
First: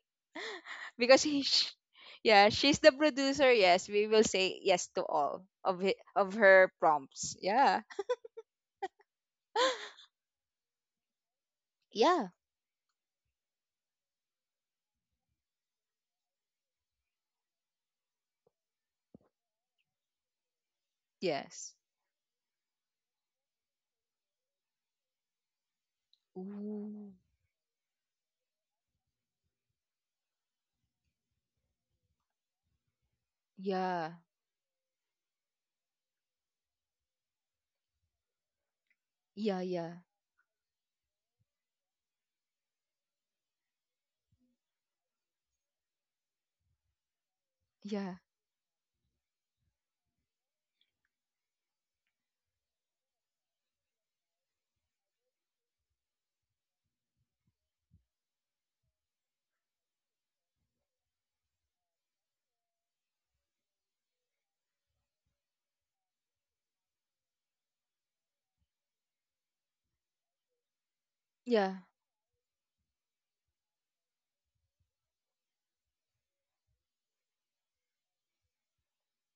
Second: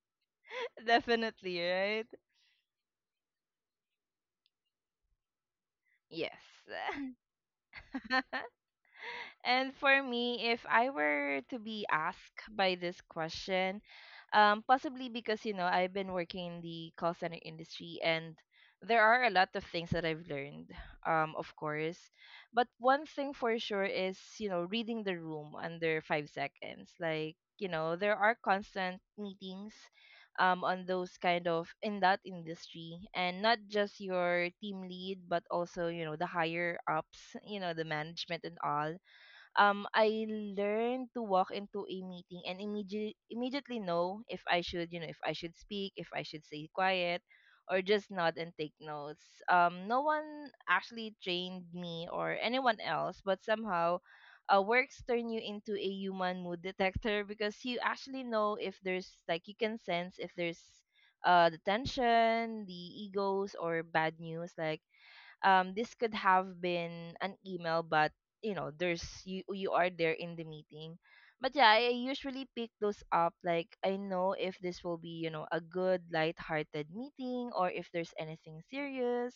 S2: because he,
S1: Definitely,
S2: sh-
S1: right?
S2: yeah, she's the producer. Yes, we will say yes to all of hi- of
S1: Yes.
S2: her prompts. Yeah.
S1: <laughs> And for
S2: <gasps>
S1: me, if I were to be
S2: Yeah.
S1: asked by this question, um, possibly because you know I've been working in the call center industry, and there are a lot of things that I've learned, um, of
S2: Yes.
S1: course. But one thing for sure is you know reading the room under five seconds.
S2: Ooh.
S1: Like you know there are constant meetings. Um, on those kind of in that industry and not just
S2: Yeah,
S1: your team lead but also you know the higher ups you know the management and all
S2: yeah,
S1: um,
S2: yeah,
S1: I learned to walk into a meeting and immediately immediately know if I should, you know, if I should speak, if I should stay quiet, or just
S2: yeah,
S1: nod and take notes. Um, no one actually trained me or anyone else, but somehow, uh, works turn you into a human mood detector because you actually know if there's, like, you can sense if there's uh the tension, the egos, or bad news, like, um this could have been an email. But you know there's, you you are there in the meeting. But yeah,
S2: yeah,
S1: I usually pick those up. Like, I know if this will be, you know, a good light-hearted meeting or if there's anything serious.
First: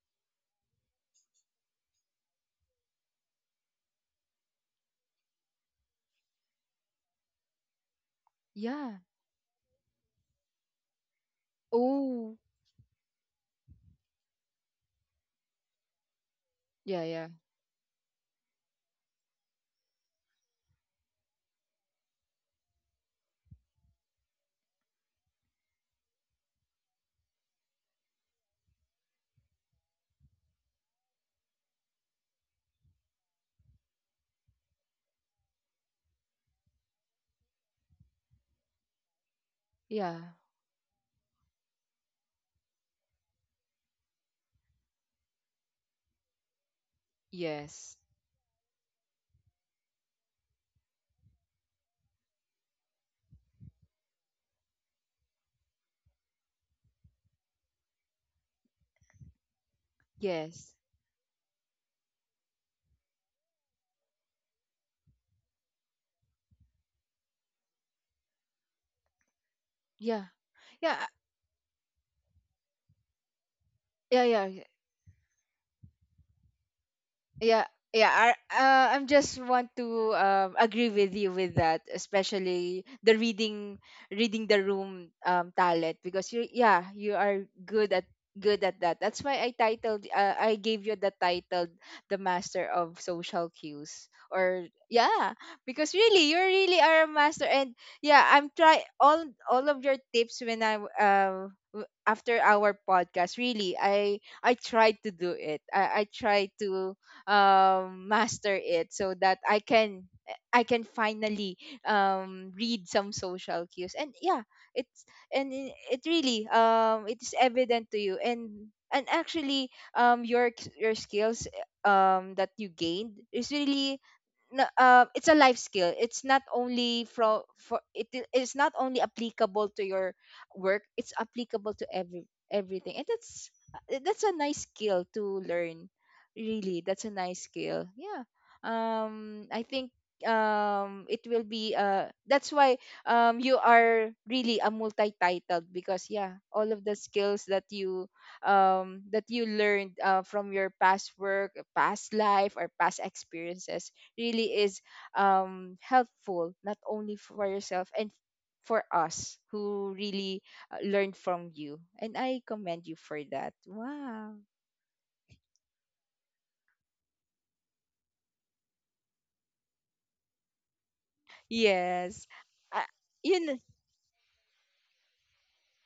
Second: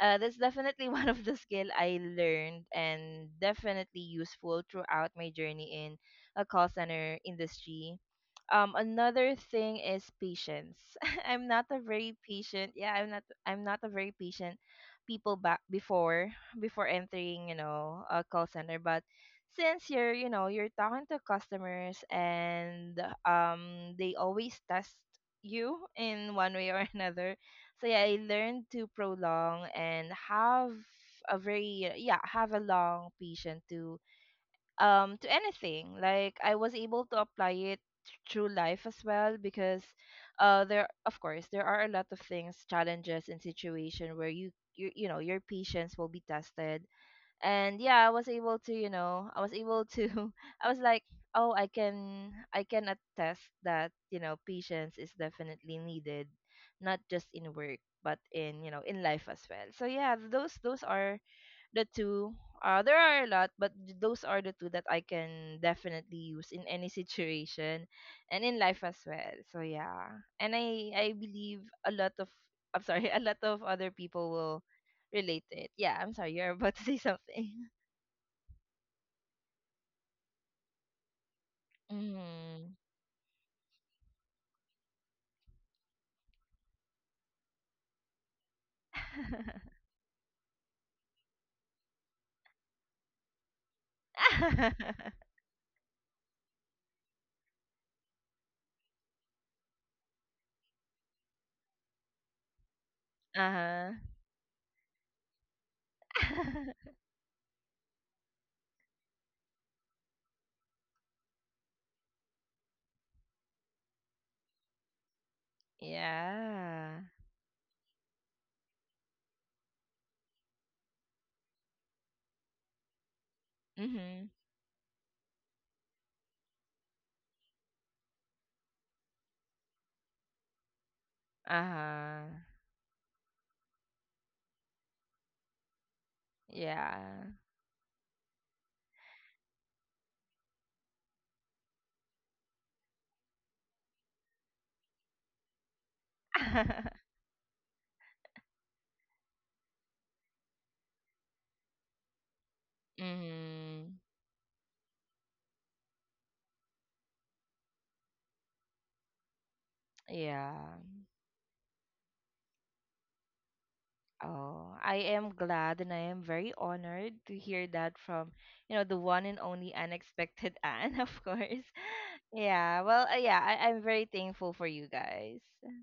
S1: uh, that's definitely <laughs> one of the skill I learned and definitely useful throughout my journey in a call center industry. um
S2: yeah.
S1: another thing is patience. <laughs> I'm not a very
S2: Oh,
S1: patient, yeah, i'm not i'm not a very patient people back before before
S2: yeah, yeah,
S1: entering, you know, a call center. But since you're, you know, you're talking to customers and um they always test you in one way or <laughs> another. So yeah, I learned to prolong and have a very, yeah, have a long patient to um to anything. Like, I was able to apply it through life as well, because
S2: yeah.
S1: uh there, of course there are a lot of things, challenges, and situation where you you, you know, your patience will be tested. And
S2: Yes,
S1: yeah, I was able to, you know, I was able to <laughs> I was like, oh, i can i can attest that, you know, patience is definitely needed not just in work but in, you know, in life as well. So yeah, those
S2: yes,
S1: those are the two. uh there are a lot, but th- those are the two that I can definitely use in any situation and in life as well. So yeah.
S2: yeah,
S1: And
S2: yeah,
S1: i
S2: uh,
S1: i believe a lot of, I'm sorry, <laughs> a lot of other
S2: yeah,
S1: people
S2: yeah.
S1: will relate to it. Yeah, I'm sorry, you're about to say something.
S2: Yeah, yeah. I uh, I'm just want to um, agree with you with that,
S1: <laughs> Mm.
S2: especially the reading reading the room, um, talent, because you, yeah, you are good at good at that. That's why I
S1: <laughs>
S2: titled uh, I gave you the title the master of social cues or yeah, because really you really are a master. And yeah, I'm try all all of your tips when I w- uh, w- after our podcast, really
S1: Uh-huh.
S2: I I tried to do it. I I tried
S1: <laughs>
S2: to um, master it so that I can I can finally um, read some social cues. And yeah, it's and i- it really
S1: Yeah.
S2: um, it is evident to you. And and actually um, your ex- your skills um, that you gained is really
S1: Mm-hmm.
S2: n- uh, it's a life skill. It's not only from for it I- it's not only applicable to your work. It's applicable to every
S1: Uh-huh.
S2: everything, and that's uh, that's a nice skill to learn. Really, that's a
S1: Yeah.
S2: nice skill. Yeah. Um, I think um it will be uh that's why um you are really a multi-titled, because yeah, all of the
S1: <laughs>
S2: skills that you um that you learned uh, from your past work, past life, or past experiences
S1: Mm-hmm.
S2: really is um, helpful not only for yourself and for us who really
S1: Yeah.
S2: uh, learn from you. And I commend you for that. Wow.
S1: Oh, I am glad and I am very honored to hear that from, you know, the one and only unexpected Anne, <laughs> of course.
S2: Yes. I,
S1: Yeah, well, uh, yeah,
S2: you know,
S1: I, I'm very thankful for you guys.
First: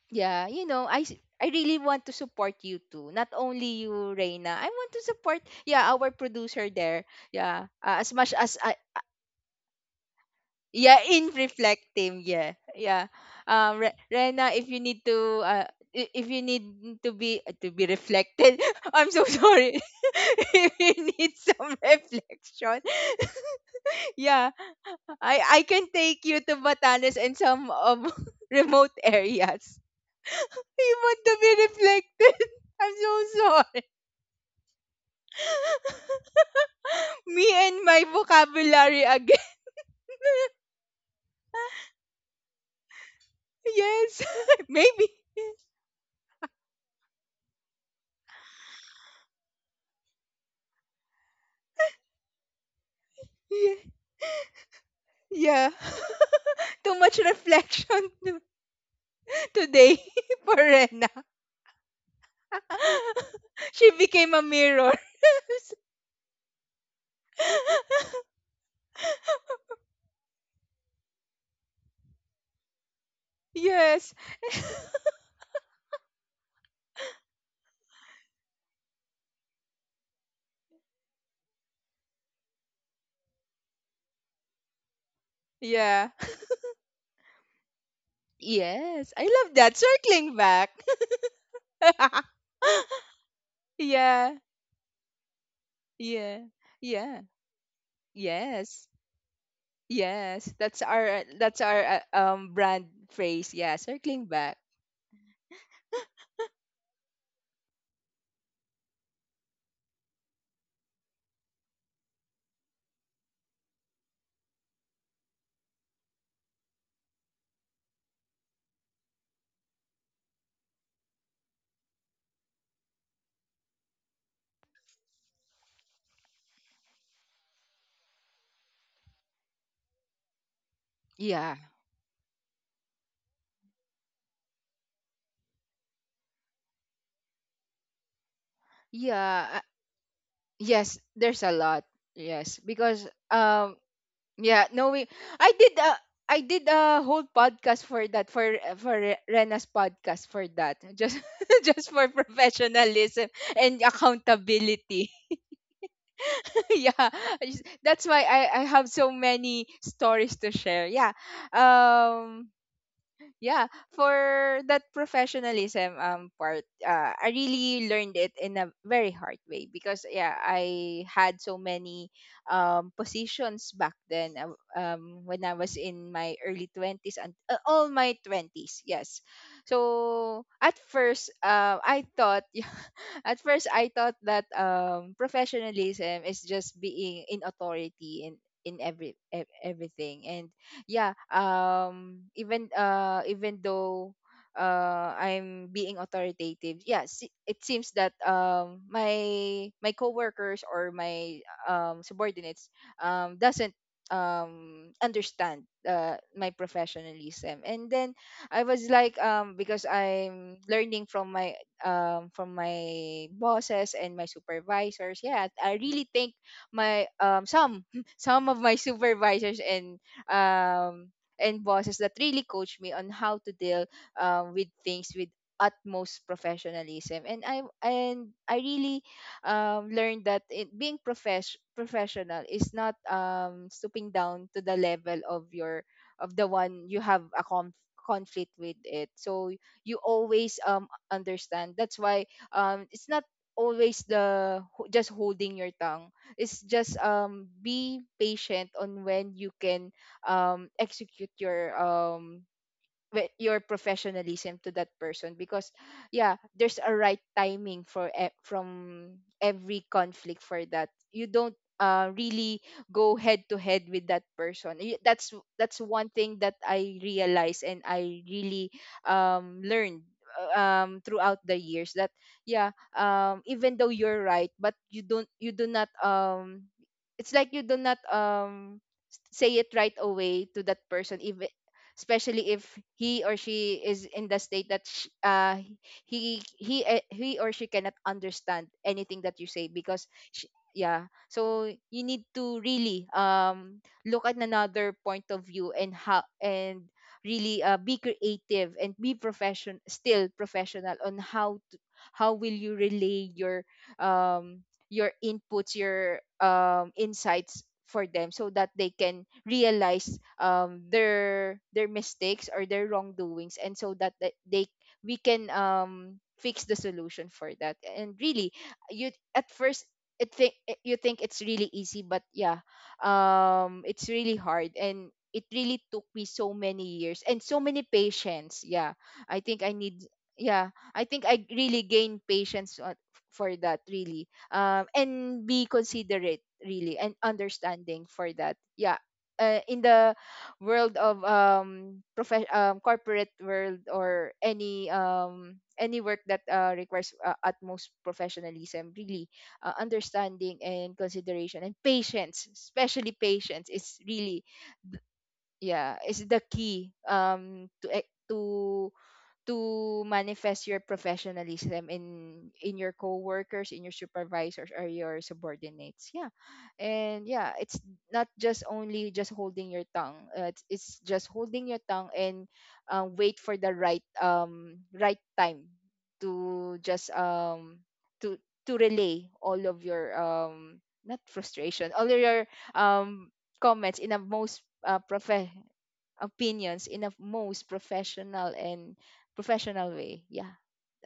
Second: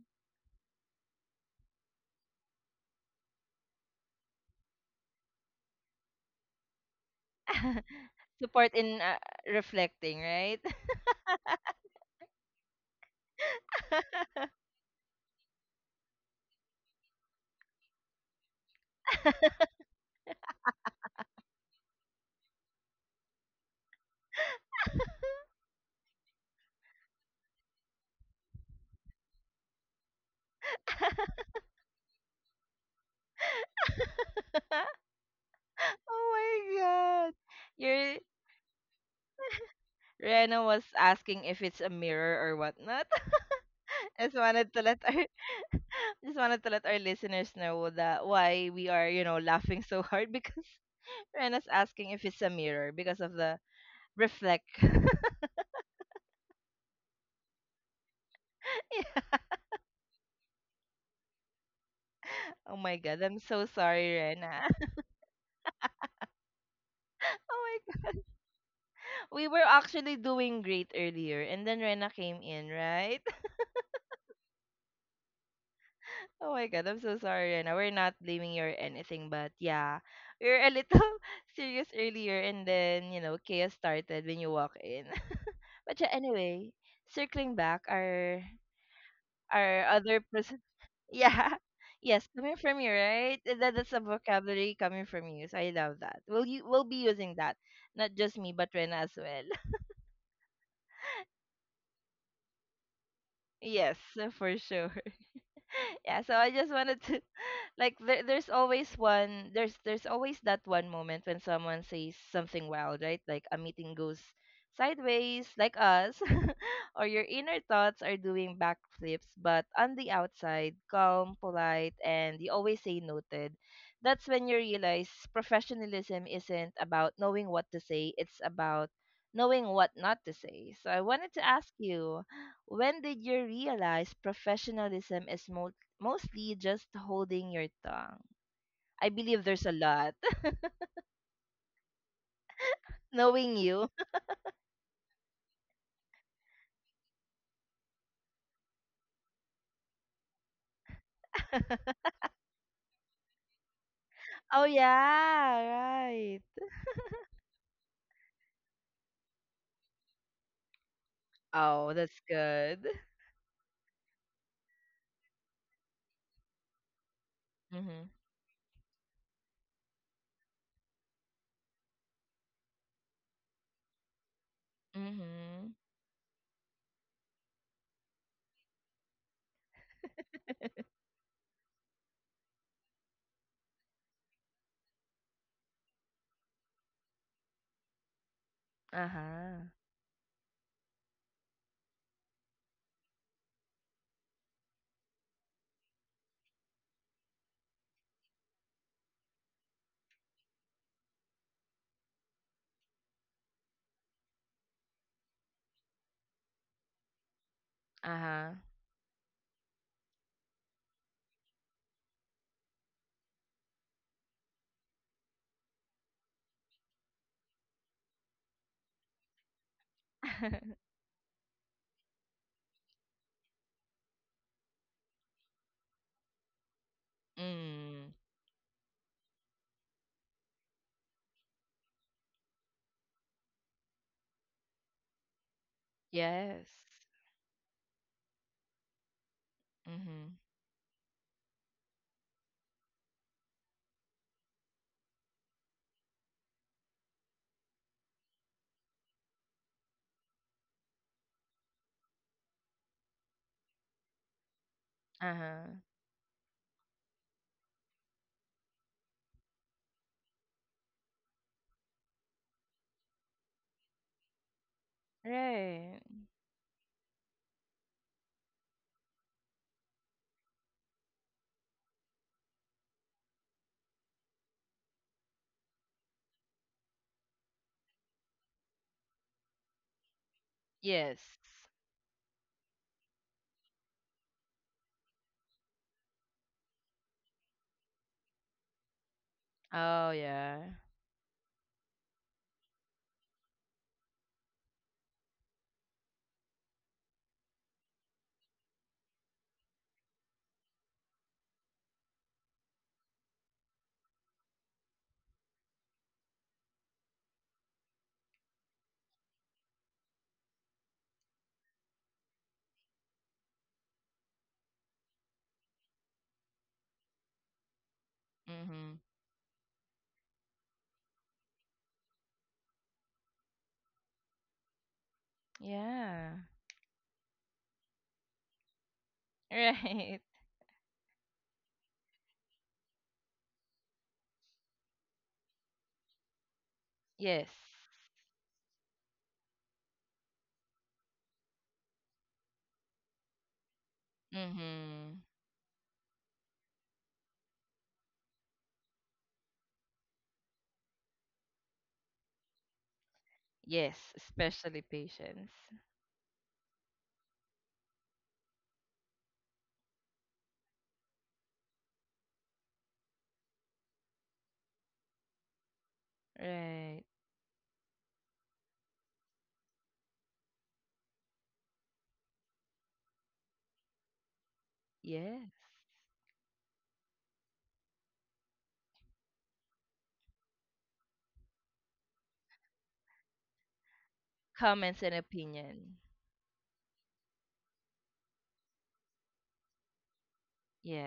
S2: yeah, you know, I s- I really want to support you too. Not only you, Reina. I want to support, yeah, our producer there. Yeah.
S1: <laughs>
S2: uh, as much as I.
S1: Support in, uh, reflecting, right?
S2: Yeah, in reflective. Yeah, yeah. Um, Re- Rena, if you need to, uh, i- if you need to be to be reflected, <laughs> I'm so sorry. <laughs> If you need some <laughs> reflection, <laughs> yeah, I I can take you to Batanes and some um <laughs> remote areas. <laughs> You want to be reflected? <laughs> I'm so sorry.
S1: <laughs>
S2: <laughs>
S1: Oh my God.
S2: Me and my
S1: Your,
S2: vocabulary again. <laughs>
S1: Rena was asking if it's a mirror or whatnot. <laughs>
S2: Yes,
S1: Just
S2: <laughs>
S1: wanted to let
S2: maybe.
S1: our <laughs> just wanted to let our listeners know that why we are, you know, laughing so hard, <laughs> because Rena's asking if it's a mirror because of the reflect. <laughs>
S2: Yeah, yeah. Too much reflection <laughs> to-
S1: Yeah.
S2: today <laughs> for Rena.
S1: Oh my god, I'm so
S2: <laughs> She
S1: sorry,
S2: became a
S1: Rena.
S2: mirror.
S1: <laughs> Oh my god.
S2: <laughs>
S1: We were actually doing great earlier and then Rena came in, right? <laughs>
S2: Yes. <laughs>
S1: Oh my god, I'm so sorry, Rena. We're not blaming you or anything, but yeah. We were a little <laughs> serious earlier and then, you know, chaos started when you walk in. <laughs> But yeah,
S2: Yeah.
S1: anyway, circling back, our
S2: Yes. I love that.
S1: our other
S2: Circling
S1: pros.
S2: back.
S1: Yeah. <laughs> Yes,
S2: <laughs>
S1: coming from you, right? That, that's a
S2: Yeah.
S1: vocabulary coming from you. So I love that. We'll
S2: Yeah.
S1: you we'll be
S2: Yeah.
S1: using that. Not just me, but
S2: Yes.
S1: Rena as well.
S2: Yes. That's our that's our uh, um brand phrase.
S1: <laughs>
S2: Yeah,
S1: Yes,
S2: circling
S1: for
S2: back.
S1: sure. <laughs> Yeah, so I just wanted to, <laughs> like, there, there's always one there's there's always that one moment when someone says something wild, right? Like a meeting goes sideways like us <laughs> or your inner thoughts are doing backflips, but on the outside calm, polite, and you always say noted. That's when you realize professionalism isn't about knowing what to say, it's about knowing what not to say. So I wanted to
S2: Yeah.
S1: ask you, when did you realize professionalism is mo- mostly just holding your tongue? I believe
S2: Yeah. uh,
S1: there's a lot.
S2: Yes, there's a lot. Yes, because
S1: <laughs> Knowing
S2: um
S1: you. <laughs>
S2: yeah, no, we, I did a I did a whole podcast for that, for for Re- Rena's podcast for that, just <laughs> just for professionalism and
S1: Oh,
S2: accountability.
S1: yeah, right.
S2: <laughs> Yeah, I just- that's why I I have so many stories to share. Yeah,
S1: Oh, that's
S2: um,
S1: good.
S2: yeah, for that professionalism um part, uh, I really
S1: Mm-hmm.
S2: learned it in a very hard way, because yeah, I had so many um positions back then, uh, um when I
S1: Mm-hmm.
S2: was in my early twenties, and uh, all my twenties. Yes, so at first, uh, I thought <laughs> at first I thought that um professionalism is just being in authority in in every ev-
S1: Uh-huh.
S2: everything. And yeah, um even uh even though uh I'm being authoritative, yeah, se- it seems that um my my coworkers or my um subordinates um doesn't um understand uh my professionalism. And then
S1: Uh-huh.
S2: I was like, um because I'm learning from my um from my bosses and my supervisors, yeah, I really think my um some <laughs> some of my supervisors and
S1: <laughs>
S2: um, and bosses that really coach me on how to deal, um, with things with utmost professionalism. And i
S1: Mm.
S2: and i really um, learned that it, being profesh- professional is not um, stooping down to the level of your, of the
S1: Yes.
S2: one you have a conf- conflict with it. So you
S1: Mm-hmm.
S2: always um understand, that's why um it's not always the ho- just holding your tongue. It's just um be patient on when you can um execute your um wi- your professionalism to that person,
S1: Uh-huh.
S2: because yeah, there's a right timing for e- from every conflict, for that you don't, uh, really go head to head with that person. Y- that's that's
S1: Right.
S2: one thing that I realized, and I really um learned uh, um throughout the years that yeah, um even though you're right, but you don't, you do not, um it's like you do not, um s- say it right away to that
S1: Yes.
S2: person if, especially if he or she is in the state that sh- uh, he he eh, he or she cannot understand anything that you say, because
S1: Oh
S2: sh
S1: yeah.
S2: yeah. So you need to really um look at another point of view, and how, and really uh, be creative and be profession still professional on how to, how will you relay your um your inputs, your um, insights for them, so that they can realize um, their their mistakes or their wrongdoings, and so that the- they, we can um, fix the solution for that. And really,
S1: Mm-hmm.
S2: you, at first, it think it- you think it's really easy, but yeah, um it's really hard, and it really took me
S1: Yeah.
S2: so
S1: <laughs>
S2: many years and so many patience. Yeah, I think I need
S1: Right.
S2: yeah, I think I really gained patience, uh, for that, really, um, and be considerate, really, and
S1: Yes.
S2: understanding for that. Yeah, uh, in the world of um, prof- um corporate world or any
S1: Mm-hmm.
S2: um any work that uh, requires uh, utmost professionalism, really, uh, understanding and consideration and patience, especially patience is
S1: Yes,
S2: really,
S1: especially patience.
S2: yeah, is the key um to e- to to manifest your professionalism in in your coworkers, in your supervisors or your subordinates. Yeah.
S1: Right.
S2: And yeah, it's not just only just holding your tongue. Uh, it's, it's just holding your tongue, and uh, wait for the right um right
S1: Yes.
S2: time to just um to to relay all of your um not frustration, all of your um comments in a most uh,
S1: Comments and
S2: profe-
S1: opinion.
S2: opinions in a most professional and professional way. Yeah.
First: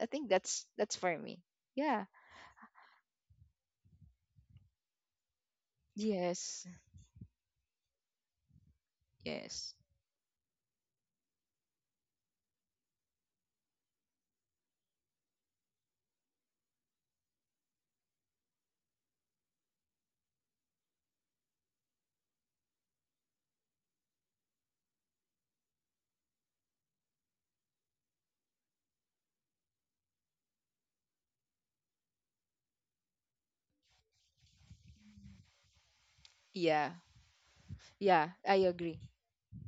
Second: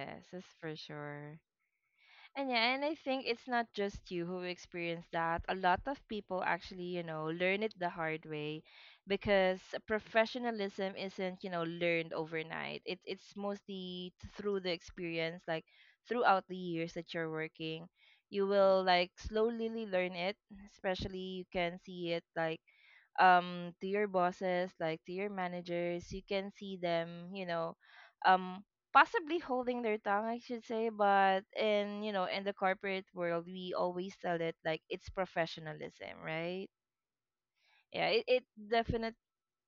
S2: I think
S1: that's
S2: that's
S1: for
S2: that's for
S1: sure.
S2: me. Yeah.
S1: And yeah, and I think it's not just you who experience that. A lot of people
S2: Yes.
S1: actually, you know, learn it the hard way, because
S2: Yes.
S1: professionalism isn't, you know, learned overnight. It, it's mostly through the experience, like throughout the years that you're working. You will, like, slowly learn it, especially you can see it, like, um to your bosses, like to your managers. You can see them, you know, um possibly holding their tongue, I should say, but in, you know, in the corporate world we always tell it like it's professionalism, right?
S2: Yeah.
S1: Yeah, it,
S2: Yeah,
S1: it
S2: I agree.
S1: definite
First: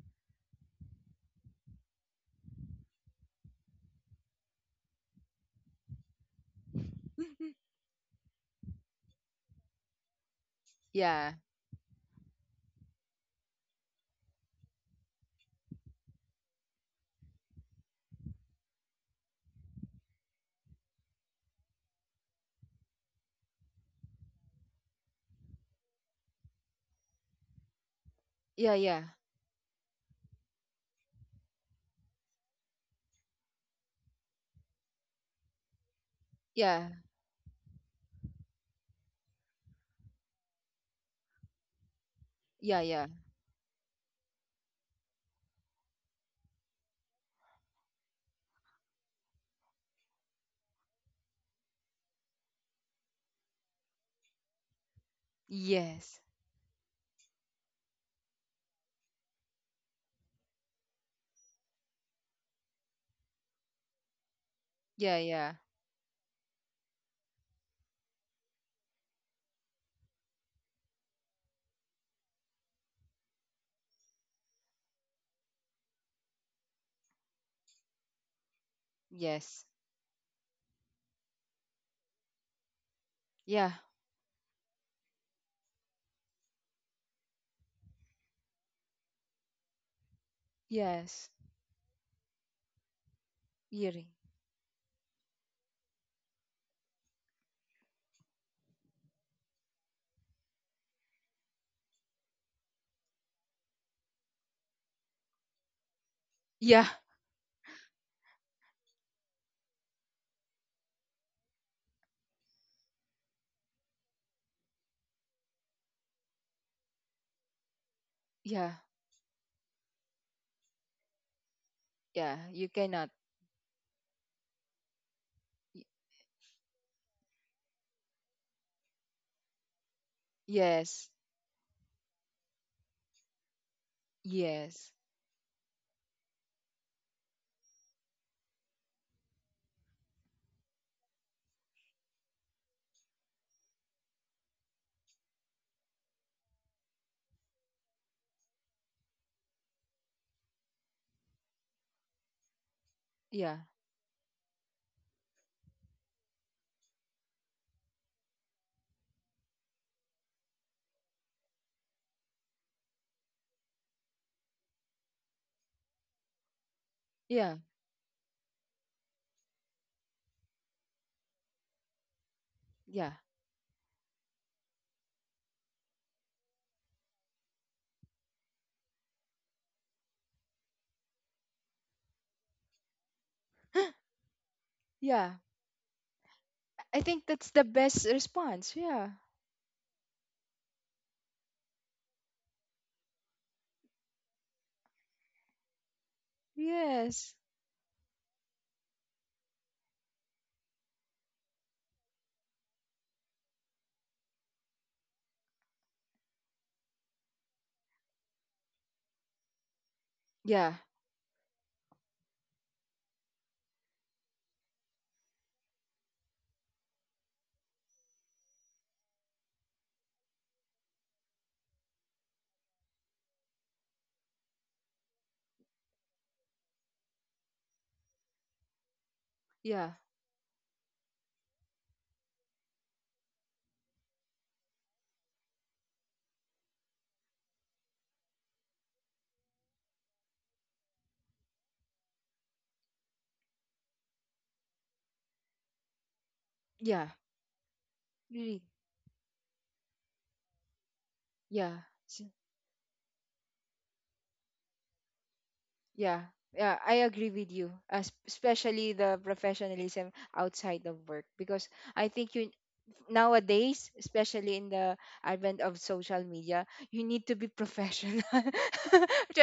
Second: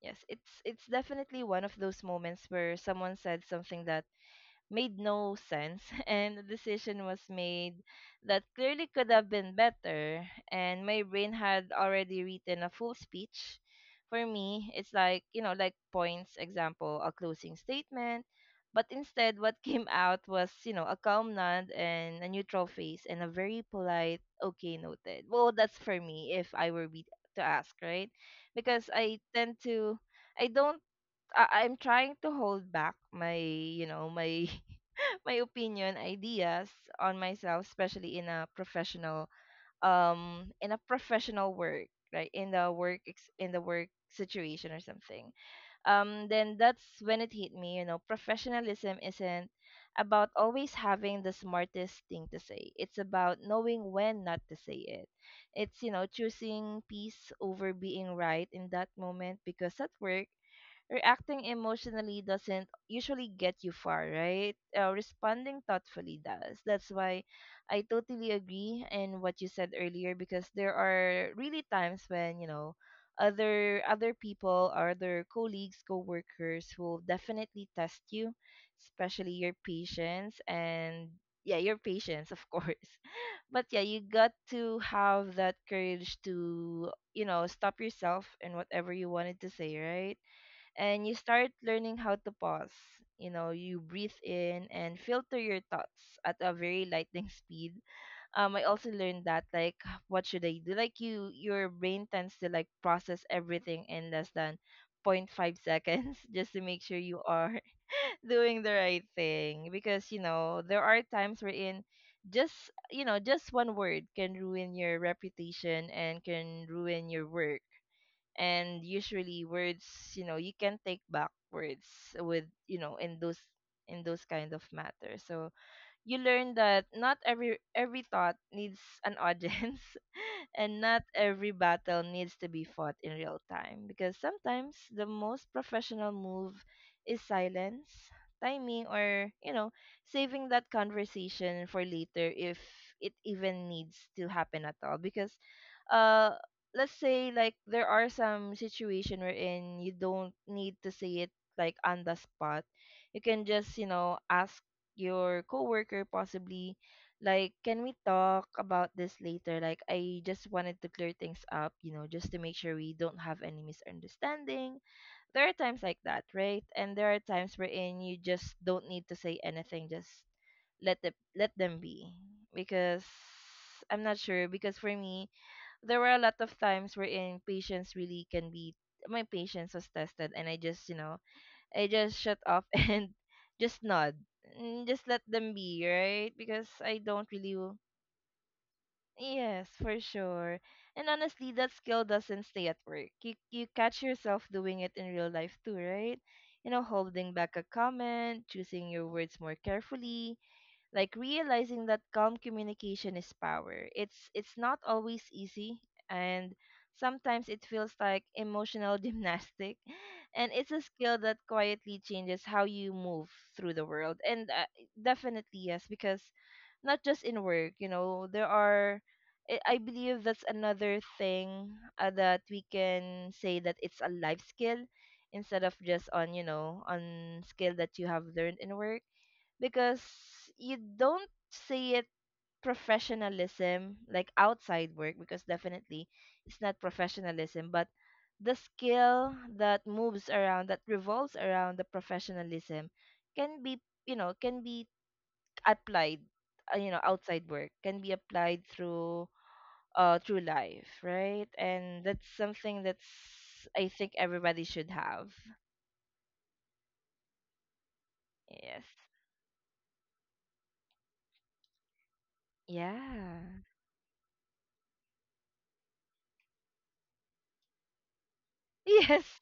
S1: yes, it's it's definitely one of those moments where someone said something that made no sense <laughs> and a decision was
S2: <laughs>
S1: made that clearly could have been better, and my brain
S2: Yeah.
S1: had already written a full speech for me. It's like, you know, like, points, example, a closing statement, but instead what <laughs> came out was, you know, a calm nod and a neutral face and a very polite okay, noted. Well, that's for me if I were be to ask, right?
S2: Yeah,
S1: Because
S2: yeah.
S1: I tend to, I don't, I- I'm trying to hold back my, you know, my <laughs> my opinion, ideas
S2: Yeah.
S1: on myself, especially in a professional, um in a professional work, right? In the
S2: Yeah,
S1: work
S2: yeah.
S1: ex- in the work situation or something. Um then that's when it hit me. You know, professionalism isn't about always having the smartest thing to say. It's about knowing when not to say it. It's, you know,
S2: Yes.
S1: choosing peace over being right in that moment, because at work, reacting emotionally doesn't usually get you far, right? Uh,
S2: Yeah, yeah.
S1: responding thoughtfully does. That's why I totally agree in what you said earlier, because there are really times when, you know, other other people or other colleagues, co-workers will definitely test you, especially your
S2: Yes.
S1: patience, and yeah, your patience, of course. <laughs> But
S2: Yeah.
S1: yeah, you got to have that courage to, you know, stop yourself and whatever you wanted to say, right? And you
S2: Yes.
S1: start learning how to pause. You know, you
S2: Hearing.
S1: breathe in and filter your thoughts at a very lightning <laughs> speed. Um, I also learned that, like, what should I do? Like, you, your brain tends to, like, process everything in less than point five seconds <laughs> just to make
S2: Yeah.
S1: sure you are <laughs> doing the right thing, because you know there are times wherein just, you know, just one word can ruin your reputation and can ruin your work,
S2: Yeah.
S1: and usually words, you know, you can take back words
S2: Yeah.
S1: with,
S2: You
S1: you know,
S2: cannot.
S1: in those in those kind of matters. So
S2: Y-
S1: you learn that not every every thought needs an audience <laughs> and not
S2: Yes.
S1: every battle needs to be fought in real time, because sometimes
S2: Yes.
S1: the most professional move is silence, timing, or, you know, saving that conversation for later if it even needs to happen at all. Because uh let's say, like, there are some situation wherein you don't need to say it like on the spot. You can
S2: Yeah.
S1: just, you know, ask your coworker, possibly, like, can we talk about this later, like I just wanted to clear things up, you know, just to make sure we don't have any misunderstanding. There are times like that, right? And there are
S2: Yeah.
S1: times wherein you just don't need to say anything, just let it, let them be. Because
S2: Yeah.
S1: I'm not sure, because for me there were a lot of times wherein patience really can be, my patience was tested, and I just, you know, I just shut off <laughs> and just
S2: <gasps>
S1: nod. Mm, just let
S2: Yeah.
S1: them be, right? Because I
S2: I think
S1: don't
S2: that's
S1: really.
S2: the
S1: w-
S2: best response. Yeah.
S1: Yes, for sure. And honestly, that skill doesn't stay at work. You, you catch yourself doing it in real life too, right? You know,
S2: Yes.
S1: holding back a comment, choosing your words more carefully, like realizing that calm communication is power. It's it's not always easy and sometimes it feels like emotional <laughs> gymnastic, and it's
S2: Yeah.
S1: a skill that quietly changes how you move through the world. And uh, definitely yes, because not just in work, you know, there are, i I believe that's another thing, uh, that we can say that it's a life skill instead of just on, you know, on skill that you have learned in work.
S2: Yeah.
S1: Because you don't see it professionalism like outside work, because definitely it's not professionalism, but the skill that moves around, that revolves around the professionalism can be, you know, can be applied, uh, you know,
S2: Yeah.
S1: outside work, can be
S2: Really.
S1: applied through uh through life, right?
S2: Yeah.
S1: And
S2: s-
S1: that's something that's, I think, everybody should have.
S2: Yeah. Yeah, I agree with you. As
S1: Yes.
S2: especially the professionalism outside of work, because I think you,
S1: Yeah.
S2: nowadays, especially in the advent of social media, you need to be professional
S1: <laughs>
S2: <laughs>
S1: Yes,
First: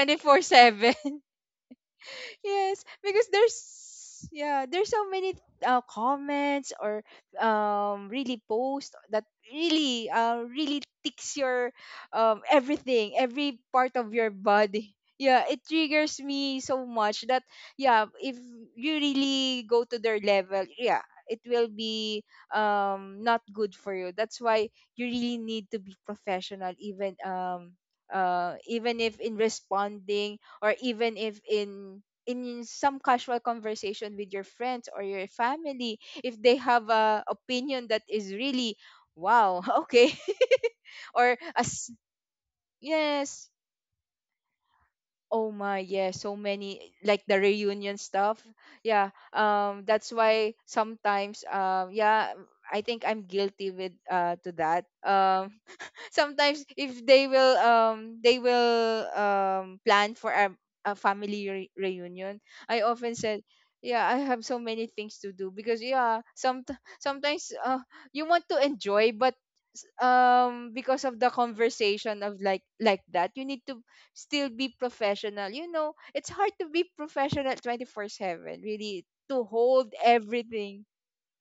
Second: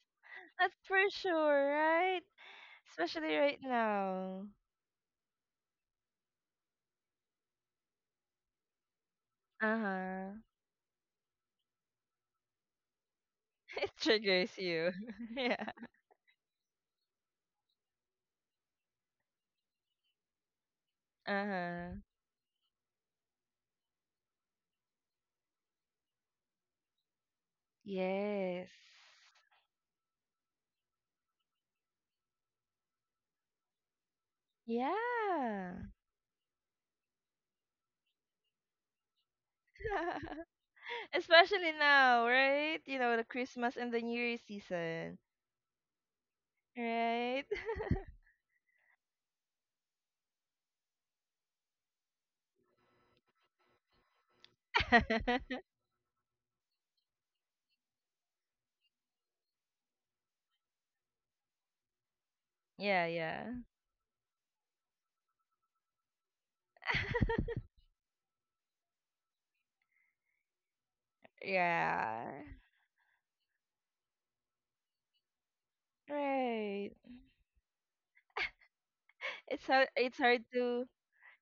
S1: that's for sure, right?
S2: Yes, because
S1: Especially
S2: there's,
S1: right now.
S2: yeah, there's so many uh, comments or um really posts that really
S1: Uh-huh.
S2: uh really ticks your um everything, every
S1: <laughs> It
S2: part of your
S1: triggers you.
S2: body.
S1: <laughs>
S2: Yeah, it
S1: Yeah.
S2: triggers me so much that, yeah, if you really go to their level, yeah, it will
S1: Uh-huh.
S2: be um not good for you. That's why you really need to be professional, even um uh
S1: Yes.
S2: even if in responding, or even if in, in some casual conversation with your friends or your
S1: Yeah.
S2: family, if they have a opinion that is really wow <laughs> okay
S1: <laughs>
S2: or
S1: Especially
S2: as.
S1: now, right? You know, the
S2: Yes,
S1: Christmas and the New Year season,
S2: oh my, yes, so many, like the
S1: right?
S2: reunion stuff. Yeah, um that's why sometimes, um yeah, I think I'm guilty with uh to that. um
S1: <laughs>
S2: sometimes if they will, um they will um plan for a, a family re- reunion, I
S1: Yeah,
S2: often said
S1: yeah.
S2: yeah, I have so many things to do, because yeah, some sometimes, uh, you want to enjoy, but s- um because of the conversation
S1: Yeah.
S2: of like like that, you need to still be professional. You know, it's hard to be
S1: Right.
S2: professional twenty-four seven, really, to
S1: It's hard,
S2: hold
S1: it's hard
S2: everything.
S1: to,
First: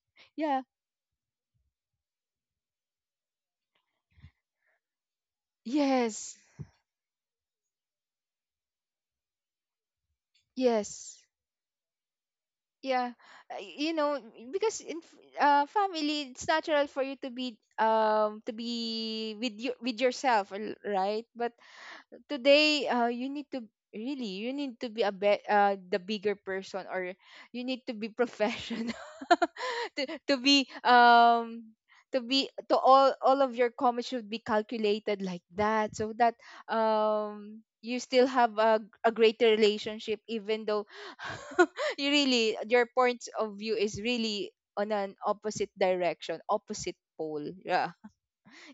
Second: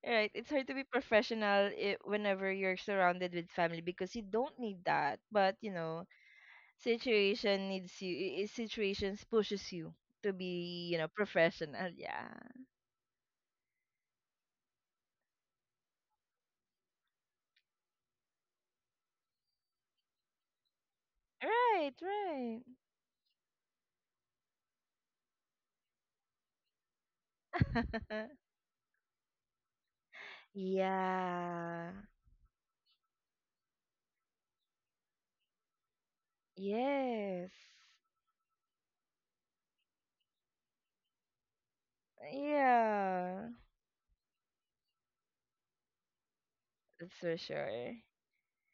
S1: right, it's
S2: Yeah.
S1: hard to be professional, I, whenever you're surrounded with family, because you don't need that. But, you know,
S2: Yes.
S1: situation needs you. i- i- Situations pushes you to be, you know,
S2: Yes.
S1: professional. Yeah.
S2: Yeah, uh, y- you know, because in f- uh, family, it's natural for you to be um to be with you, with yourself, r- right? But
S1: Right. Right.
S2: today, uh, you need to really, you need to be a be- uh, the bigger person, or you need to be
S1: <laughs>
S2: professional <laughs> to, to be um
S1: Yeah.
S2: to be, to all all of your comments should be calculated like that, so that
S1: Yes.
S2: um you still have a, a greater relationship, even though <laughs> you really, your points
S1: Yeah.
S2: of view is really on an opposite direction, opposite
S1: That's for
S2: pole. Yeah.
S1: sure.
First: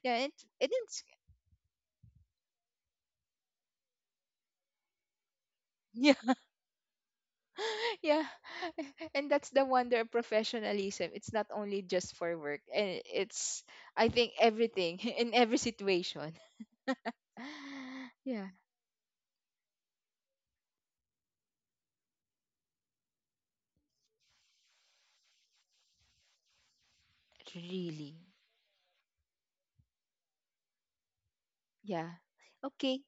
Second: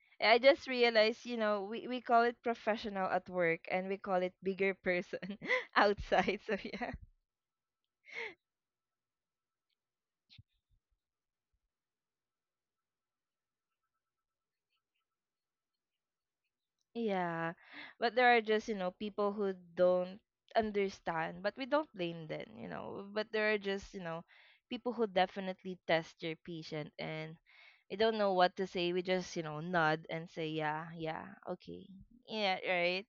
S2: Yeah, it,
S1: I just
S2: it is.
S1: realized, you know, we, we call it professional at work and we call it bigger person <laughs>
S2: <laughs>
S1: outside. So yeah.
S2: <laughs> Yeah. <laughs> And that's the wonder of professionalism. It's not only just for work, and it's, I think, everything <laughs> in every situation.
S1: Yeah,
S2: <laughs>
S1: but there are
S2: Yeah.
S1: just, you know, people who don't understand, but we don't blame them, you know. But there are just, you know, people who definitely test your patient, and we
S2: Really.
S1: don't know what to say. We just, you know, nod and say, yeah, yeah, okay.
S2: Yeah.
S1: Yeah,
S2: Okay.
S1: right.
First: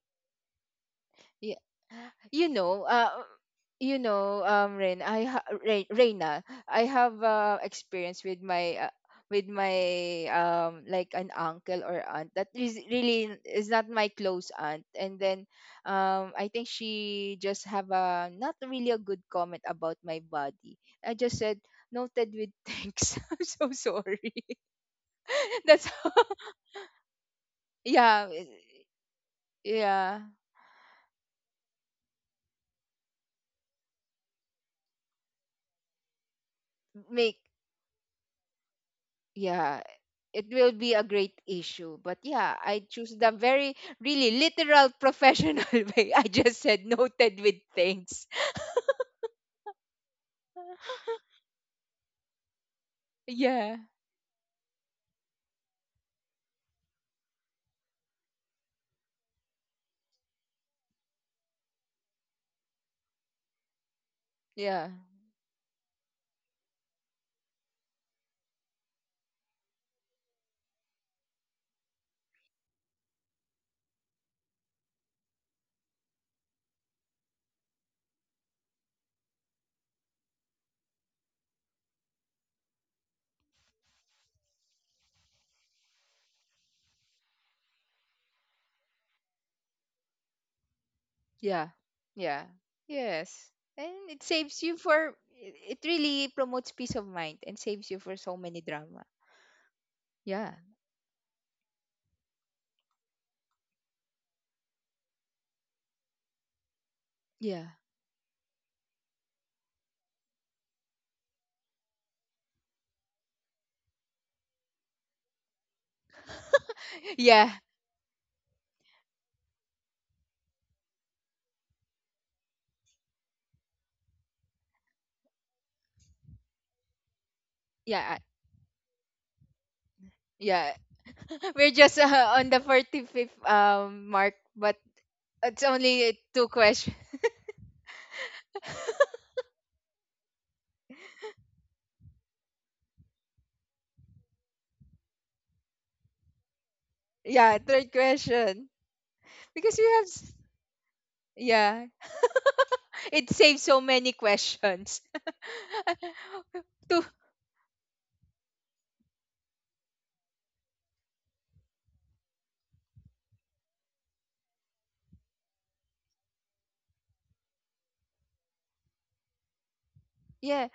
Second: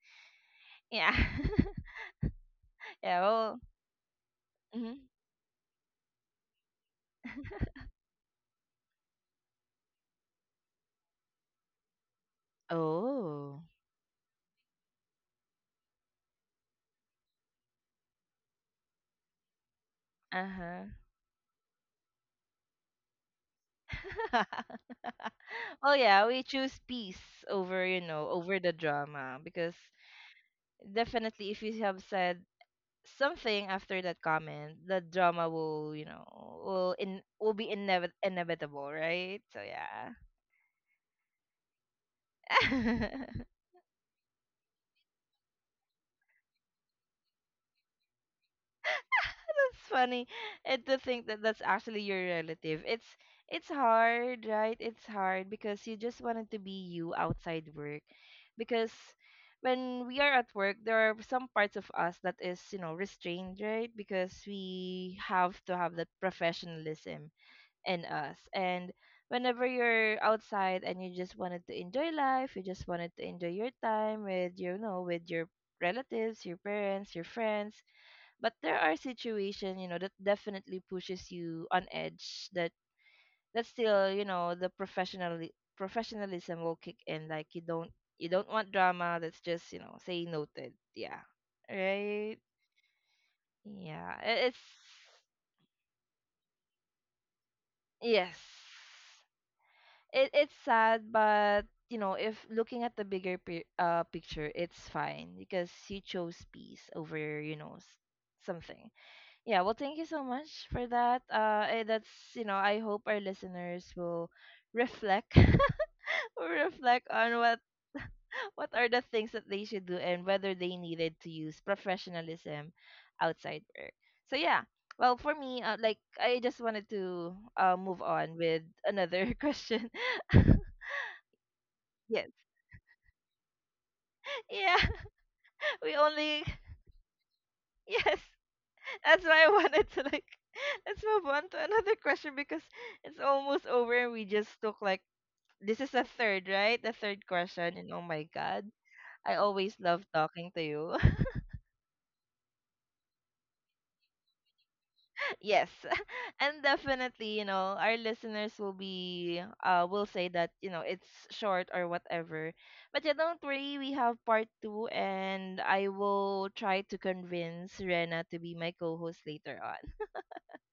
S1: Yeah.
S2: Yeah.
S1: <laughs>
S2: You know, uh,
S1: Yeah, well,
S2: you know, um,
S1: mhm.
S2: Rain, I ha- Rain, Reina, I have uh, experience with my uh, with my um like an uncle or aunt that is really
S1: Oh,
S2: is not my close aunt. And then um I think she just have a not really a good comment about my body.
S1: uh-huh.
S2: I just said, noted with thanks. <laughs> I'm so sorry.
S1: <laughs>
S2: <laughs> That's
S1: Oh
S2: how
S1: yeah, we
S2: <laughs>
S1: choose peace over, you know,
S2: yeah it-
S1: over the drama, because
S2: yeah
S1: definitely if you have said something after that comment, the drama will, you know, will in
S2: make
S1: will be inev- inevitable, right? So
S2: yeah,
S1: yeah,
S2: it will be a great issue, but yeah,
S1: <laughs>
S2: I
S1: that's
S2: choose the very really literal professional <laughs> way, I just said noted with things.
S1: funny. And to
S2: <laughs>
S1: think that that's actually your relative, it's it's
S2: Yeah.
S1: hard, right? It's hard because you just wanted to be you outside work, because when we are at work, there are some parts of us that is, you know, restrained, right? Because
S2: Yeah.
S1: we have to have that professionalism in us. And whenever you're outside and you just wanted to enjoy life, you just wanted to enjoy your time with your, you know, with your relatives, your parents, your friends. But there are situations, you know, that definitely pushes you on edge that that's still, you know, the professional professionalism will kick in. Like you don't you don't want drama, that's just, you know, say noted. Yeah.
S2: Yeah.
S1: Right?
S2: Yeah. Yes. And
S1: Yeah.
S2: it
S1: i- It's
S2: saves you for it, it really promotes peace of mind and saves you for
S1: yes.
S2: so many drama.
S1: it it's
S2: Yeah.
S1: sad, but you know, if looking at the bigger pi- uh picture, it's fine because you chose peace over, you
S2: Yeah.
S1: know, s- something. Yeah, well, thank you so much for that. Uh, eh, that's, you know, I hope our listeners will reflect <laughs> or reflect
S2: <laughs>
S1: on
S2: Yeah.
S1: what what are the things that they should do and whether they needed to use professionalism outside work. So yeah. Well, for me, uh, like I just wanted to uh, move
S2: Yeah.
S1: on with another <laughs> question. <laughs>
S2: Yeah. <laughs> We're just
S1: Yes.
S2: uh, on the forty-fifth um mark,
S1: Yeah.
S2: but it's
S1: We
S2: only
S1: only
S2: two questions.
S1: <laughs> yes, that's why I wanted to like <laughs> let's move on to another question because it's almost over and we just took like, this is the third, right? The
S2: <laughs>
S1: third
S2: Yeah,
S1: question. And
S2: third
S1: oh my God,
S2: question.
S1: I always
S2: Because you
S1: love
S2: have, s-
S1: talking to you.
S2: yeah, it saves so many questions.
S1: <laughs> Yes.
S2: <laughs>
S1: <laughs> And
S2: To,
S1: definitely, you know, our listeners will be uh will say that, you know, it's short or whatever, but yeah, don't worry, we have part two, and I will try to convince Rena to be my co-host later on.
S2: yeah,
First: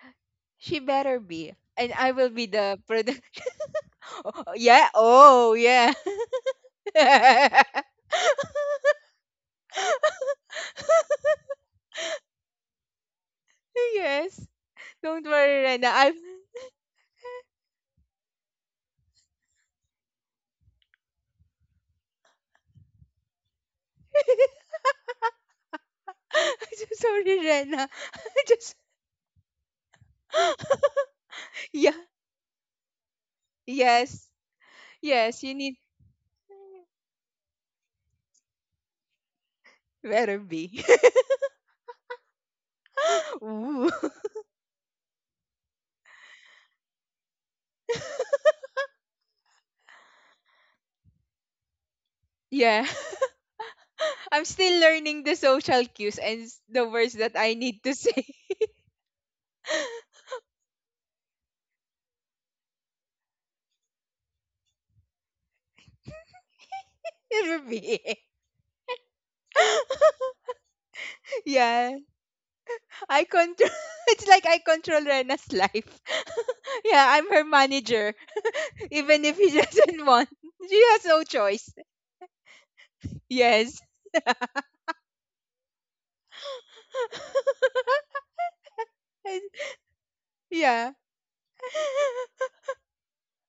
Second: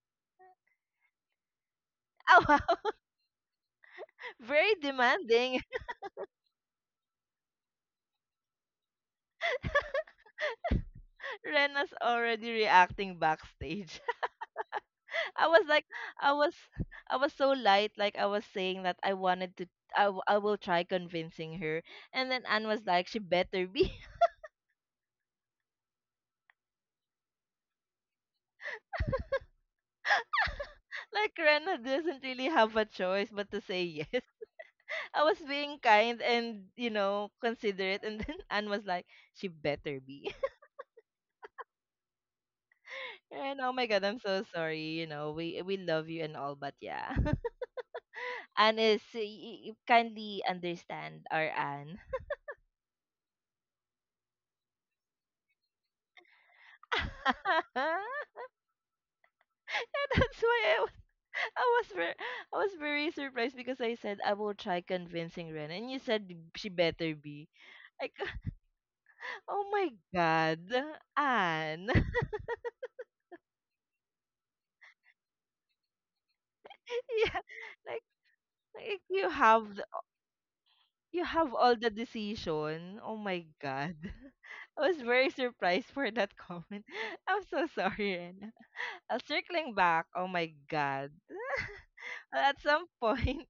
S2: she better be, and I will
S1: <laughs> Oh
S2: be
S1: wow,
S2: the product. <laughs> Oh,
S1: very
S2: yeah. Oh
S1: demanding.
S2: yeah. <laughs>
S1: Rena's already reacting backstage.
S2: Yes. Don't
S1: <laughs> I
S2: worry,
S1: was like,
S2: Rena. I'm.
S1: I was, I was so light. Like I was saying that I wanted to, I, w- I will try convincing her. And then Anne was like, she better be.
S2: <laughs> I'm so sorry, Rena. <laughs> just. <laughs>
S1: <laughs> Like Rena
S2: yeah.
S1: doesn't really have a choice but to say yes.
S2: Yes.
S1: <laughs> I was
S2: Yes. You need
S1: being kind and, you know, considerate. And then <laughs> Anne was like, she better be.
S2: better be.
S1: <laughs>
S2: <laughs>
S1: And oh my
S2: Ooh.
S1: God, I'm so sorry. You know, we we love you and all, but yeah. <laughs>
S2: <laughs>
S1: Anne is y- y- kindly understand our Anne.
S2: yeah. <laughs> I'm still learning the social cues and s- the words that I need to say.
S1: <laughs> <laughs> And
S2: <laughs>
S1: that's why I, wa- <laughs> I was very, I was very surprised because I said I will try convincing Ren, and you said she better be.
S2: It'll be
S1: Like,
S2: it.
S1: <laughs> oh my
S2: <laughs>
S1: God, Anne.
S2: yeah.
S1: <laughs>
S2: I control <laughs> it's like I control Rena's life. <laughs> Yeah, I'm
S1: Yeah,
S2: her
S1: like,
S2: manager.
S1: like
S2: Even
S1: you
S2: if he <laughs>
S1: have the-
S2: doesn't want. She has
S1: you
S2: no
S1: have
S2: choice.
S1: all the decision. Oh my
S2: Yes.
S1: God. <laughs> I was very surprised for that comment. <laughs> I'm
S2: <laughs>
S1: so sorry, Rena. Uh,
S2: And-
S1: circling back, oh my
S2: yeah.
S1: God. Uh, At some point,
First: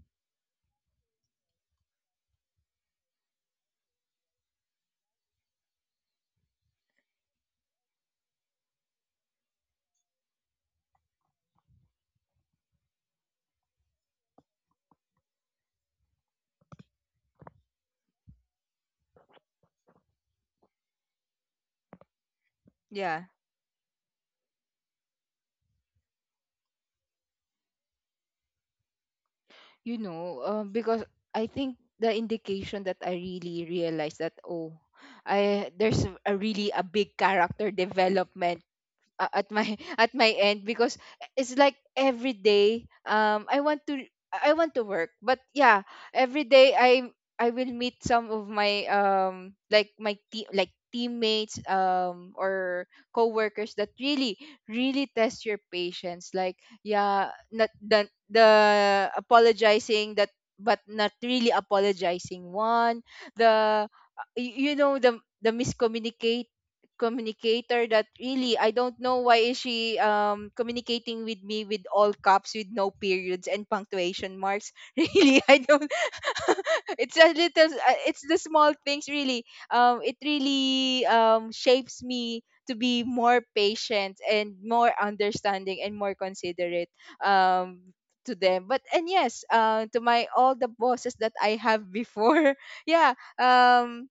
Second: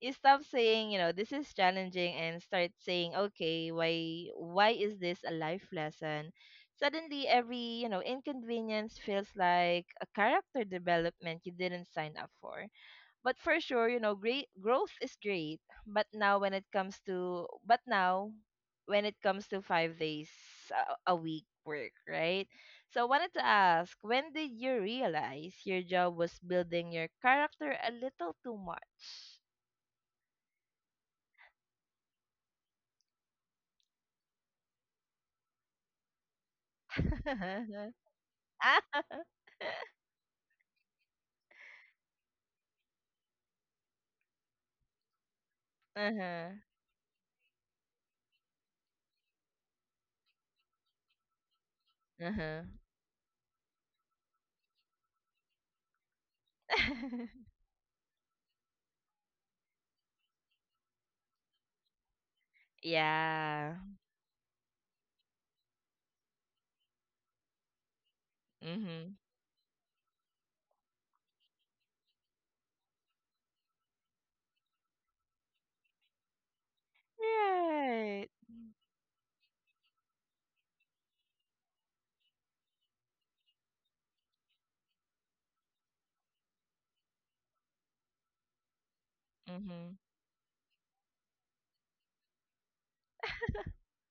S1: you stop saying, you know, this is challenging and start saying, okay, why why is this a life lesson? Suddenly every, you know, inconvenience feels like a character development you didn't sign up for. But for sure, you know, great growth is great. But now when it comes to but now when it comes to five days a, a week work, right? So I
S2: Yeah.
S1: wanted to ask, when did you realize your job was building your character a little too much?
S2: You know, um, because I think the indication that I really realized that oh I there's a really a big character
S1: <laughs>
S2: development uh, at my <laughs> at my end, because it's like every day um I want to I want to work, but yeah, every
S1: Uh-huh.
S2: day I I will meet some of my um like my team, like teammates um
S1: Uh-huh.
S2: or coworkers that really really test your patience. Like, yeah,
S1: <laughs>
S2: not the the apologizing, that but not really apologizing one,
S1: Yeah.
S2: the uh, y- you know, the the miscommunicating communicator that really, I don't
S1: Mm-hmm.
S2: know why is she um communicating with me with all caps with no periods and punctuation marks. <laughs> Really, I don't <laughs> it's a little uh, it's
S1: Right.
S2: the small things really. Um it really um shapes me to be more patient and more understanding and more considerate um to them. But and yes, uh,
S1: Mm-hmm.
S2: to my all the bosses that I have before. <laughs> Yeah. Um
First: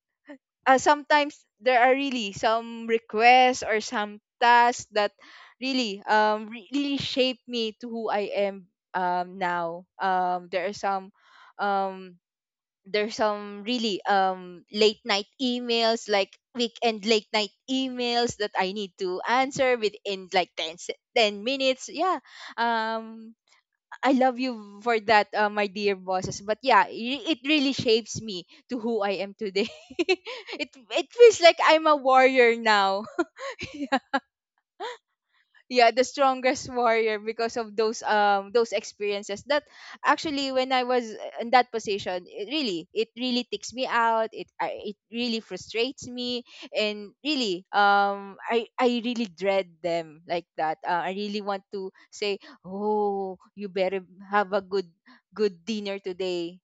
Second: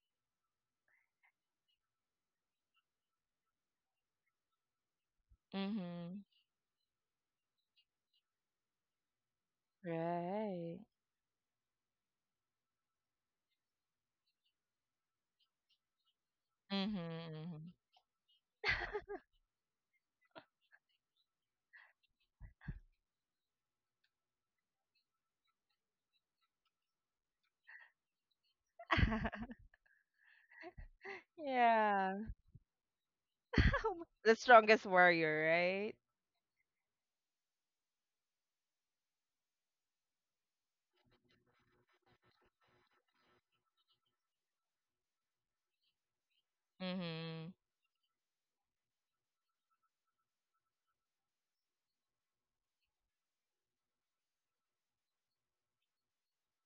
S2: uh, Sometimes there are really some requests or some tasks that really
S1: Mm-hmm.
S2: um re- really shape me to who I am um now. Um, there are
S1: Right.
S2: some um there's some really um late night emails, like weekend late night
S1: Mm-hmm.
S2: emails, that I need to answer within like ten, se- ten minutes, yeah. um I love you for that, uh, my dear bosses. But yeah, i- it really shapes me to who I am
S1: <laughs>
S2: today. <laughs> it it feels like I'm a
S1: Yeah. <laughs>
S2: warrior now.
S1: The strongest warrior,
S2: Yeah,
S1: right?
S2: the strongest warrior, because of those um those experiences that actually when I was uh, in that position, it really it really ticks me out, it I, it really frustrates me. And
S1: Mm-hmm.
S2: really um i i really dread them, like that. uh, I really want to say, oh, you better have a good good dinner today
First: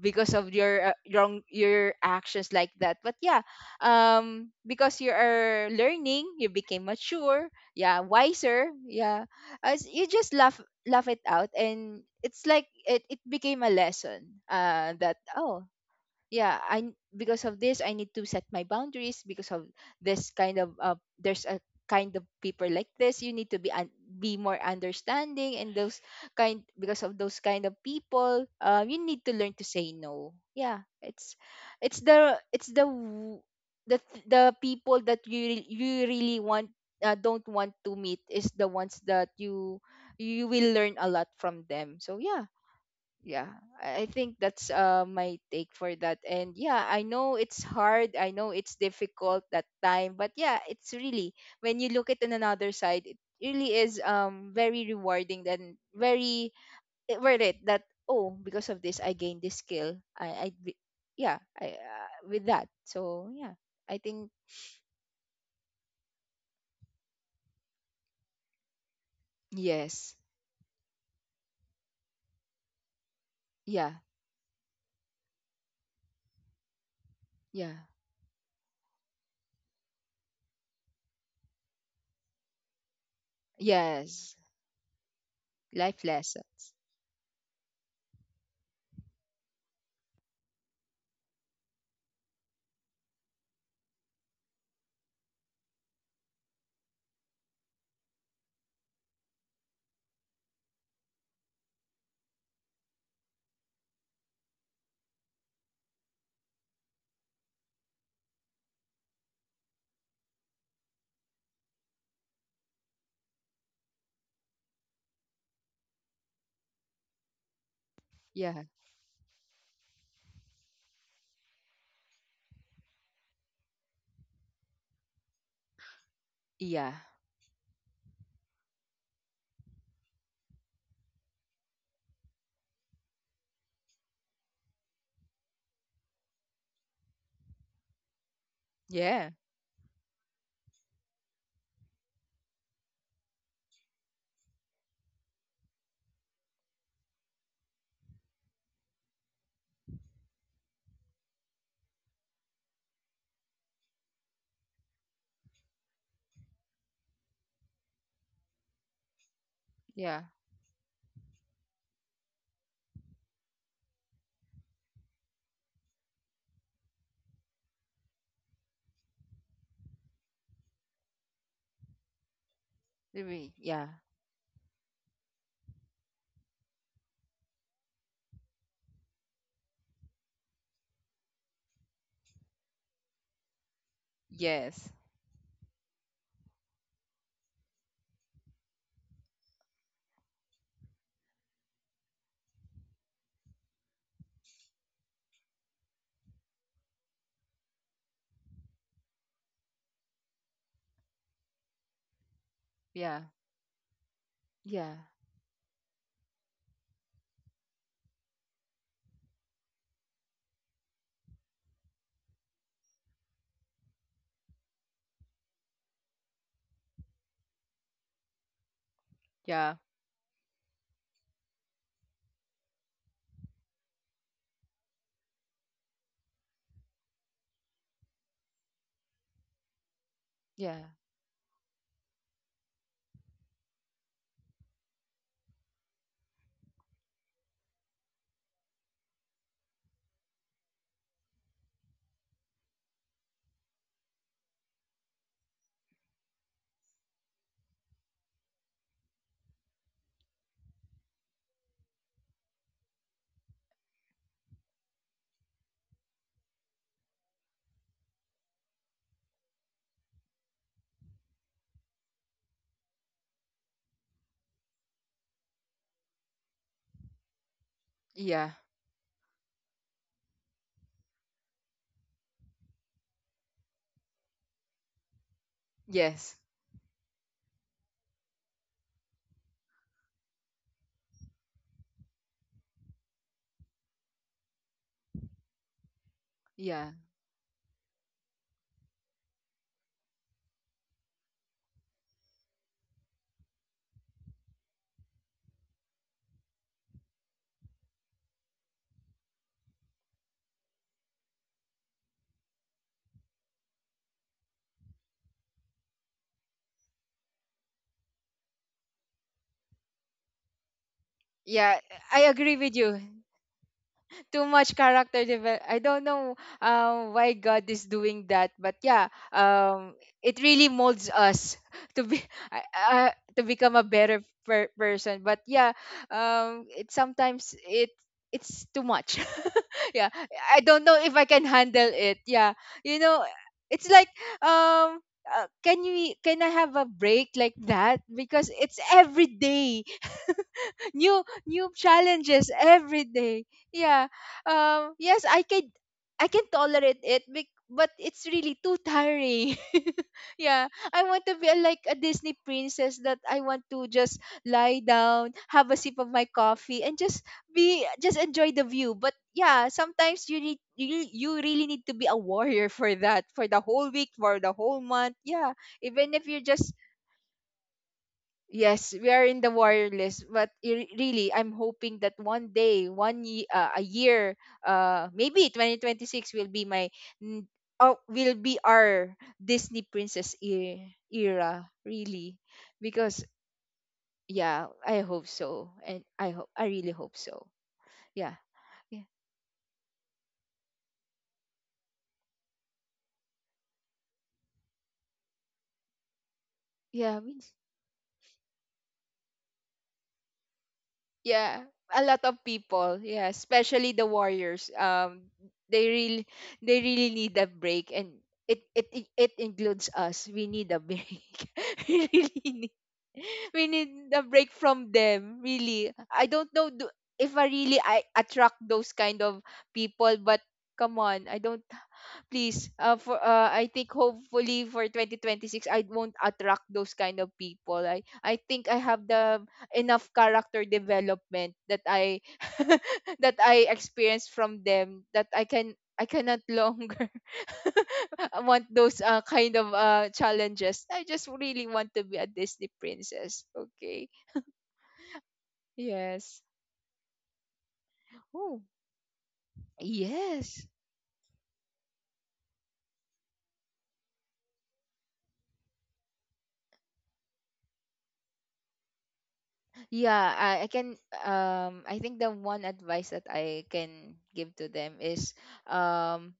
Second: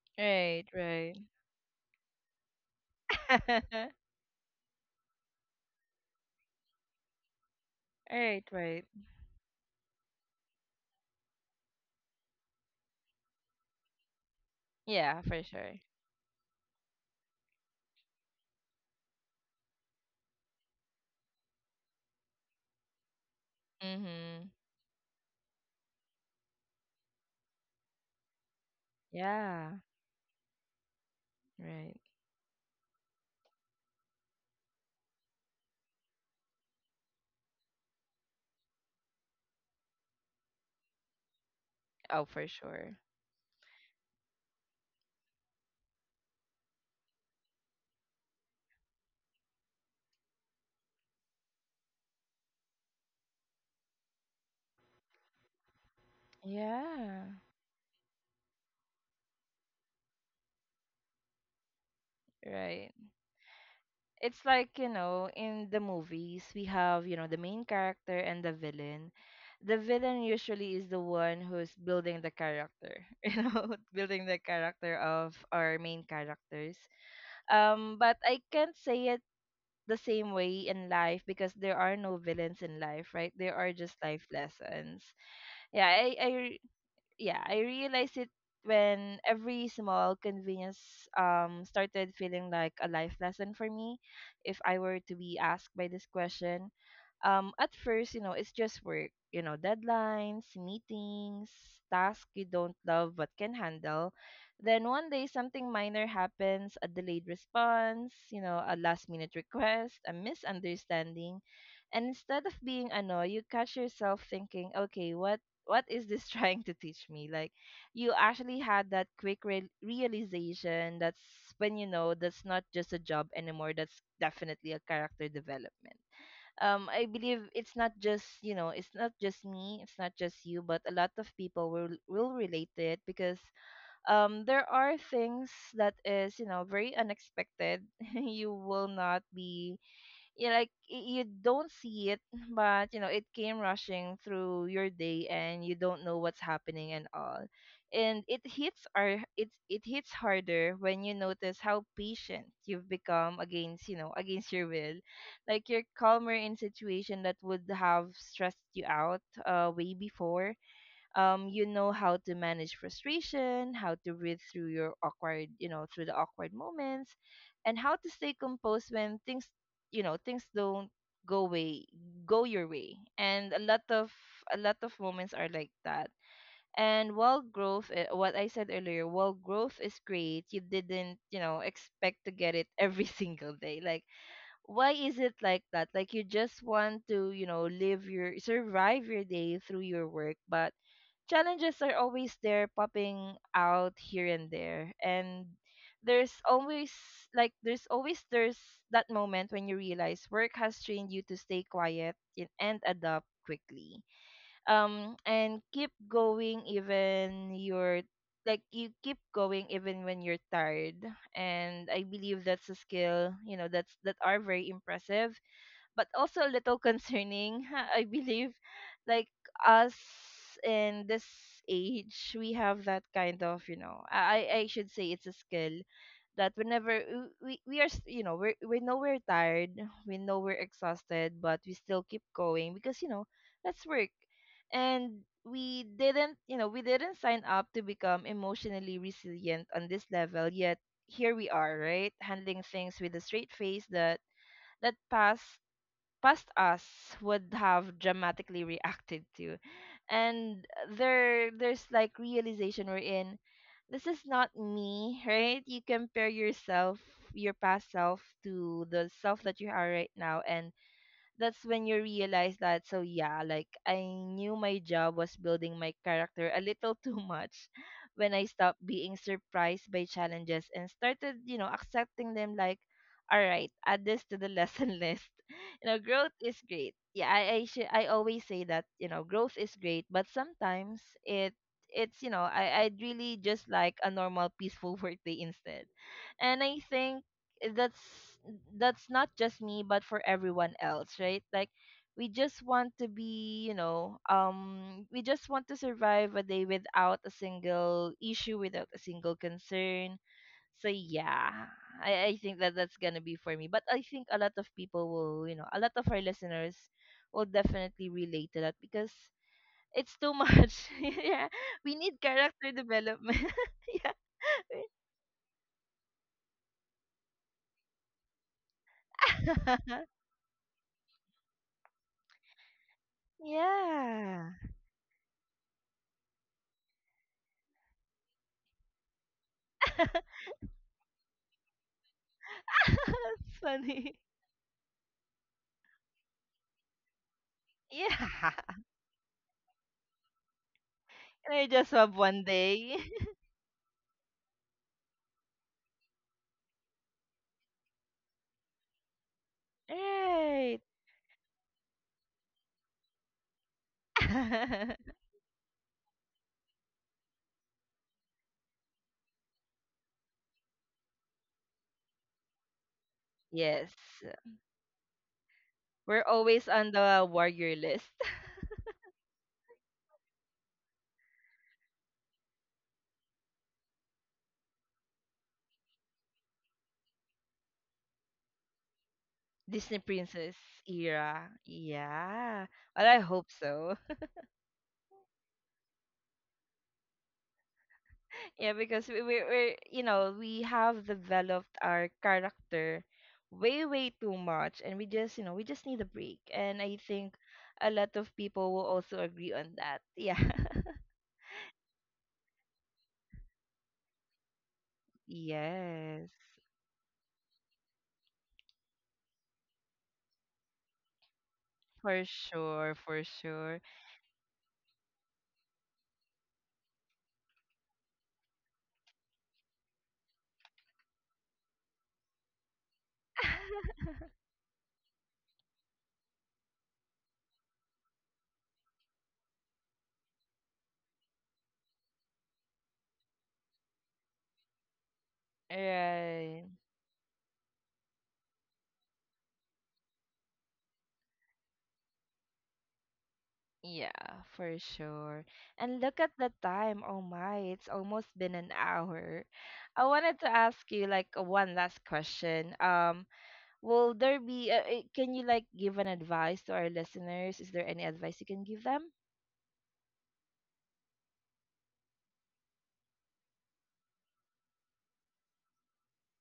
S2: because of
S1: Right,
S2: your uh,
S1: right.
S2: wrong your actions like that. But yeah,
S1: <laughs>
S2: um because you are learning, you became mature, yeah,
S1: Right,
S2: wiser,
S1: right.
S2: yeah, as you just laugh laugh it out, and it's like it, it became a lesson uh that
S1: Yeah, for
S2: oh
S1: sure.
S2: yeah, i n- because of this I need to set my boundaries. Because of this kind of uh, there's a kind of people like this, you need to be un- be
S1: Mm-hmm.
S2: more understanding. And those kind, because of those kind of people, uh, you need to learn to
S1: Yeah.
S2: say no. Yeah, it's
S1: Right.
S2: it's the it's the w- the th- the people that you re- you really want uh, don't want to meet is the ones that you you will learn a lot from them, so
S1: Oh, for
S2: yeah.
S1: sure.
S2: Yeah, i I think that's uh, my take for that. And yeah, I know it's hard, I know it's difficult that time, but yeah, it's really when you look at it on another side, it really is um very rewarding and very it-
S1: Yeah.
S2: worth it, that oh, because of this I gained this skill, i i d- yeah I uh, with that,
S1: Right.
S2: so yeah, I think.
S1: It's like, you know, in the movies we have, you know, the main character and the villain. The
S2: Yes.
S1: villain usually is the one who's building the character, <laughs> you know,
S2: Yeah,
S1: building the character of our main characters.
S2: yeah.
S1: Um but I can't say it the same way in life because there are no villains in life, right? There are just life
S2: Yes,
S1: lessons. Yeah,
S2: life
S1: I I
S2: lessons.
S1: yeah, I realized it when every small convenience um started feeling like a life lesson for me if I were to be asked by this question. Um at first, you know, it's just work, you know, deadlines, meetings, tasks you don't love but can handle. Then one day something minor happens, a delayed response, you know, a last minute request, a misunderstanding, and instead of being annoyed, you catch yourself thinking, okay, what what is this <laughs> trying to teach me? Like, you
S2: Yeah.
S1: actually had that quick re- realization. That's when you know that's not just a job anymore. That's definitely a character development. Um,
S2: Yeah.
S1: I believe it's not just, you know, it's not just me, it's not just you, but a lot of people will will relate to it because, um, there are things that is, you know, very unexpected. <laughs> You will not
S2: Yeah.
S1: be, you like, y- you don't see it, <laughs> but you know it came rushing through your day and you don't know what's happening and all. And it hits our it it hits harder when you notice how patient you've become against, you know, against your will. Like you're calmer in situation that would have stressed you out uh way
S2: Yeah.
S1: before. Um, you know how to manage frustration, how to breathe through your awkward, you know, through the awkward moments, and how to stay composed when things, you know, things don't go way go your way.
S2: Really,
S1: And a lot
S2: yeah.
S1: of a lot of moments are like that. And while growth, eh, what I said earlier, while growth is great, you didn't, you know, expect to get it every <laughs> single day. Like,
S2: Yes.
S1: why is it like that? Like, you just want to, you know, live your, survive your day through your work, but challenges are always there popping out here and there. And there's always like there's always there's that moment when you realize work has trained you to stay quiet in, and
S2: Yeah.
S1: adapt quickly,
S2: Yeah.
S1: um and keep going even you're like you keep going even when you're tired. And I believe that's a skill, you know, that's that are very impressive but also a little concerning. <laughs> I believe, like
S2: Yeah.
S1: us in this age, we have that kind of, you know, I I I should say it's a skill that whenever w- we we are, s- you know, we we know we're tired, we know we're
S2: Yeah.
S1: exhausted, but we still keep going because you know that's work, and we didn't, you know, we didn't sign up to become emotionally resilient on this level yet. Here we are, right? Handling things with a straight face that that pass past us would have dramatically reacted to. And there there's like realization we're in, this is not me, right? You compare yourself, your past self to the self that you are right now, and that's when you realize that. So yeah, like I knew my job was building my character a little <laughs> too much when I
S2: Yeah.
S1: stopped being surprised by challenges and started, you know, accepting them like, all right, add this to the lesson <laughs> list. You know,
S2: Yes.
S1: growth is great. Yeah, I I, should, I always say that, you know, growth is great, but sometimes it it's, you know, I I'd really just like a normal peaceful <laughs> workday instead, and I
S2: Yeah.
S1: think, eh, that's that's not just me but for everyone else, right? Like, we just want to be, you know, um we just want to survive a day without a single issue, without a single concern. So yeah, I I think that that's gonna be for me, but I think a lot of people will, you know, a lot of our listeners will definitely relate to that because it's too much. <laughs> Yeah,
S2: Yeah.
S1: we need
S2: I agree
S1: character
S2: with you.
S1: development. <laughs> Yeah.
S2: Too much character develop. I don't know um, why God is doing that, but yeah, um,
S1: <laughs>
S2: it really molds us <laughs> to be uh, uh, to become a better
S1: Yeah.
S2: per- person. But yeah, um, it sometimes it it's too much. <laughs> Yeah,
S1: <laughs>
S2: I don't know if I can handle it. Yeah,
S1: <laughs>
S2: you
S1: That's
S2: know, it's like
S1: funny.
S2: um. Uh, can we can I have a break, like that? Because
S1: Yeah.
S2: it's
S1: <laughs>
S2: every day new
S1: Can I
S2: new
S1: just have one
S2: challenges
S1: day?
S2: every
S1: <laughs>
S2: day. Yeah. Um, yes, I can I can tolerate it, bec- but it's really too tiring. <laughs> Yeah.
S1: Right.
S2: I want to be like a Disney princess, that I want to just lie
S1: <laughs>
S2: down, have a sip of my coffee and just be just enjoy the view. But yeah, sometimes you need you, you really need to be a warrior for that, for the whole
S1: Yes.
S2: week, for the whole month. Yeah. Even
S1: We're
S2: if you're
S1: always
S2: just
S1: on the warrior list.
S2: Yes, we are in the warrior list, but i- really, I'm hoping that one day, one ye- uh, a year, uh, maybe twenty twenty-six will be my, n- oh, will be our
S1: <laughs>
S2: Disney
S1: Disney
S2: princess
S1: Princess
S2: e-
S1: era.
S2: era, really,
S1: Yeah. Well, I
S2: because
S1: hope so.
S2: yeah, I hope so, and I hope I really hope so. Yeah,
S1: <laughs> Yeah,
S2: yeah,
S1: because we, we, we're, you know, we have developed our character way, way too much. And we just, you know, we just need a break. And I
S2: yeah.
S1: think a lot of people will also agree on that. Yeah.
S2: Yeah, a lot of people, yeah, especially the warriors, um,
S1: <laughs>
S2: they really
S1: Yes.
S2: they really need a break. And it it it it includes us, we need a break. <laughs> We
S1: For
S2: really need
S1: sure, for
S2: we
S1: sure.
S2: need a break from them, really. I don't know do, if i really i attract those kind of people, but come on, I don't, please. Uh for uh I think hopefully for twenty twenty-six I won't attract those kind of people. I I think I have the enough character development that I <laughs> that I experienced from them, that I can I cannot
S1: Right.
S2: longer <laughs> want those uh, kind of uh challenges. I just really want to be a Disney princess. Okay.
S1: Yeah, for sure. And look at
S2: Yes.
S1: the time. Oh my, it's almost been
S2: Oh.
S1: an hour. I wanted to
S2: Yes.
S1: ask you like one last question. Um, will there be uh, uh, Can you like give an advice to our listeners? Is there any advice you can give them?
S2: Yeah, I, I can um I think the one advice that I can give to them is um,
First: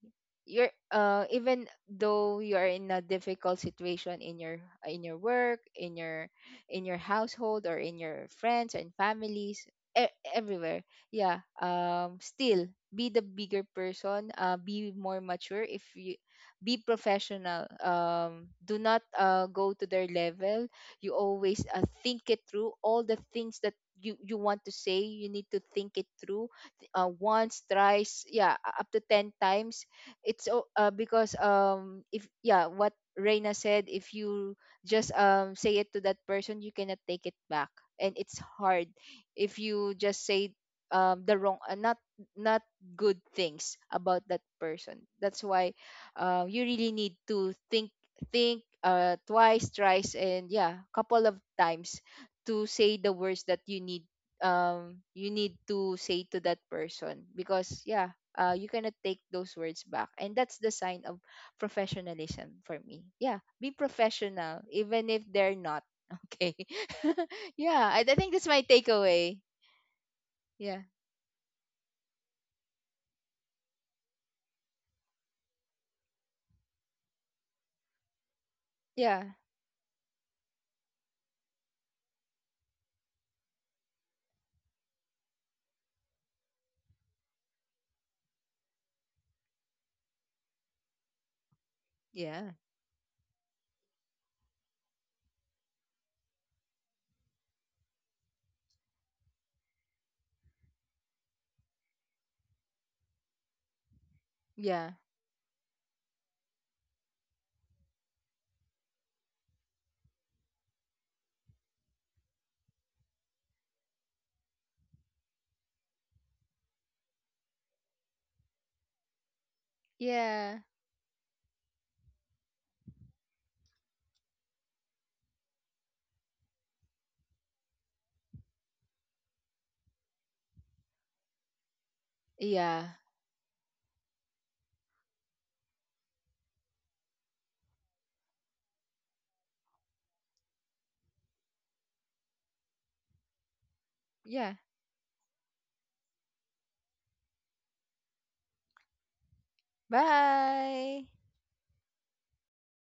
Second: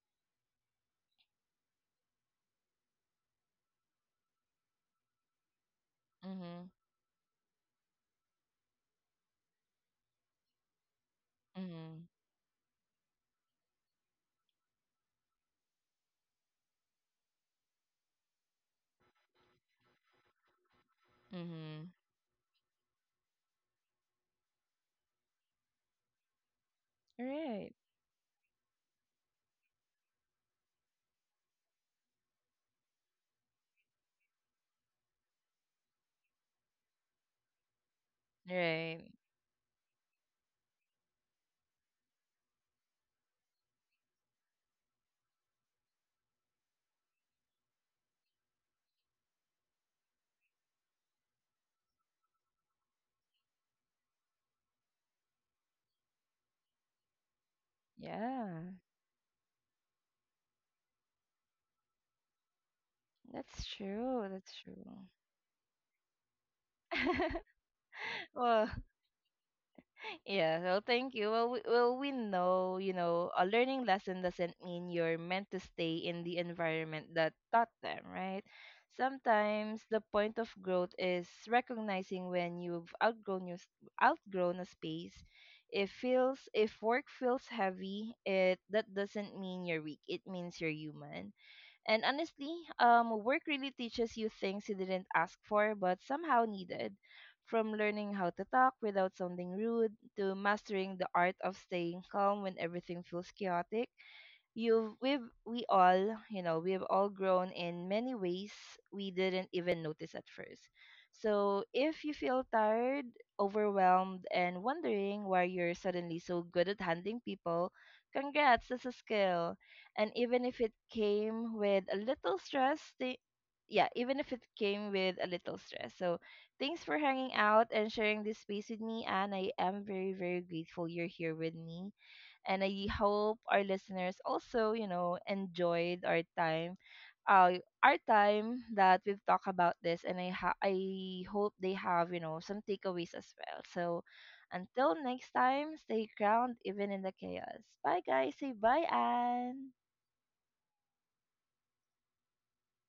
S2: you're uh, even though you are in a difficult situation in your in your work, in your
S1: Mhm.
S2: in your household, or in your friends and families, e- everywhere. Yeah,
S1: Mhm.
S2: um, still be the bigger person, uh, be more mature, if you be professional. Um, do not uh, go to their level. You always uh,
S1: Mhm.
S2: think it through, all the things that you, you want to say, you need to think it through th- uh, once,
S1: Right.
S2: thrice, yeah, u- up to ten times. It's o- uh, because um, if yeah, what Reina said, if you just um, say it to that person, you cannot take it back, and it's hard.
S1: Right.
S2: If you just say um, the wrong uh, not not good things about that person, that's why uh, you really need to think think uh, twice, thrice, and yeah, couple of times to say the words that you need um, you need to say to that person, because yeah
S1: Yeah.
S2: uh, you cannot take those words back, and that's the sign of professionalism for me. Yeah,
S1: That's
S2: be
S1: true. That's
S2: professional
S1: true.
S2: even if they're not. <laughs> Okay. <laughs> Yeah, I, I think
S1: <laughs>
S2: that's my
S1: well,
S2: takeaway.
S1: Yeah, well,
S2: Yeah.
S1: thank you. Well, we, well, we know, you know, a learning lesson doesn't mean you're meant to stay in the environment that taught them, right?
S2: Yeah.
S1: Sometimes the point of growth is recognizing when you've outgrown your, s- outgrown a space. If feels if work feels heavy, it that doesn't mean you're weak. It means you're human. And
S2: Yeah.
S1: honestly, um, work really teaches you things you didn't ask for but somehow needed. From learning how to talk without sounding rude to mastering the art of staying calm when everything feels chaotic,
S2: Yeah.
S1: you've we've we all you know we've all grown in many ways we didn't even notice at first. So if you feel tired, overwhelmed, and wondering why you're suddenly so good at handling people, congrats, that's a skill. And even
S2: Yeah.
S1: if it came with a little stress, thi- yeah, even if it came with a little stress, so thanks for hanging out and sharing this space with me, and I am very, very grateful you're here with me. And
S2: Yeah.
S1: I hope our listeners also, you know, enjoyed our time. Uh, our time that we've talked about this, and I ha- I hope they have, you know, some takeaways as well. So,
S2: Yeah.
S1: until next time, stay ground even in the chaos. Bye guys, say bye and.
S2: Bye.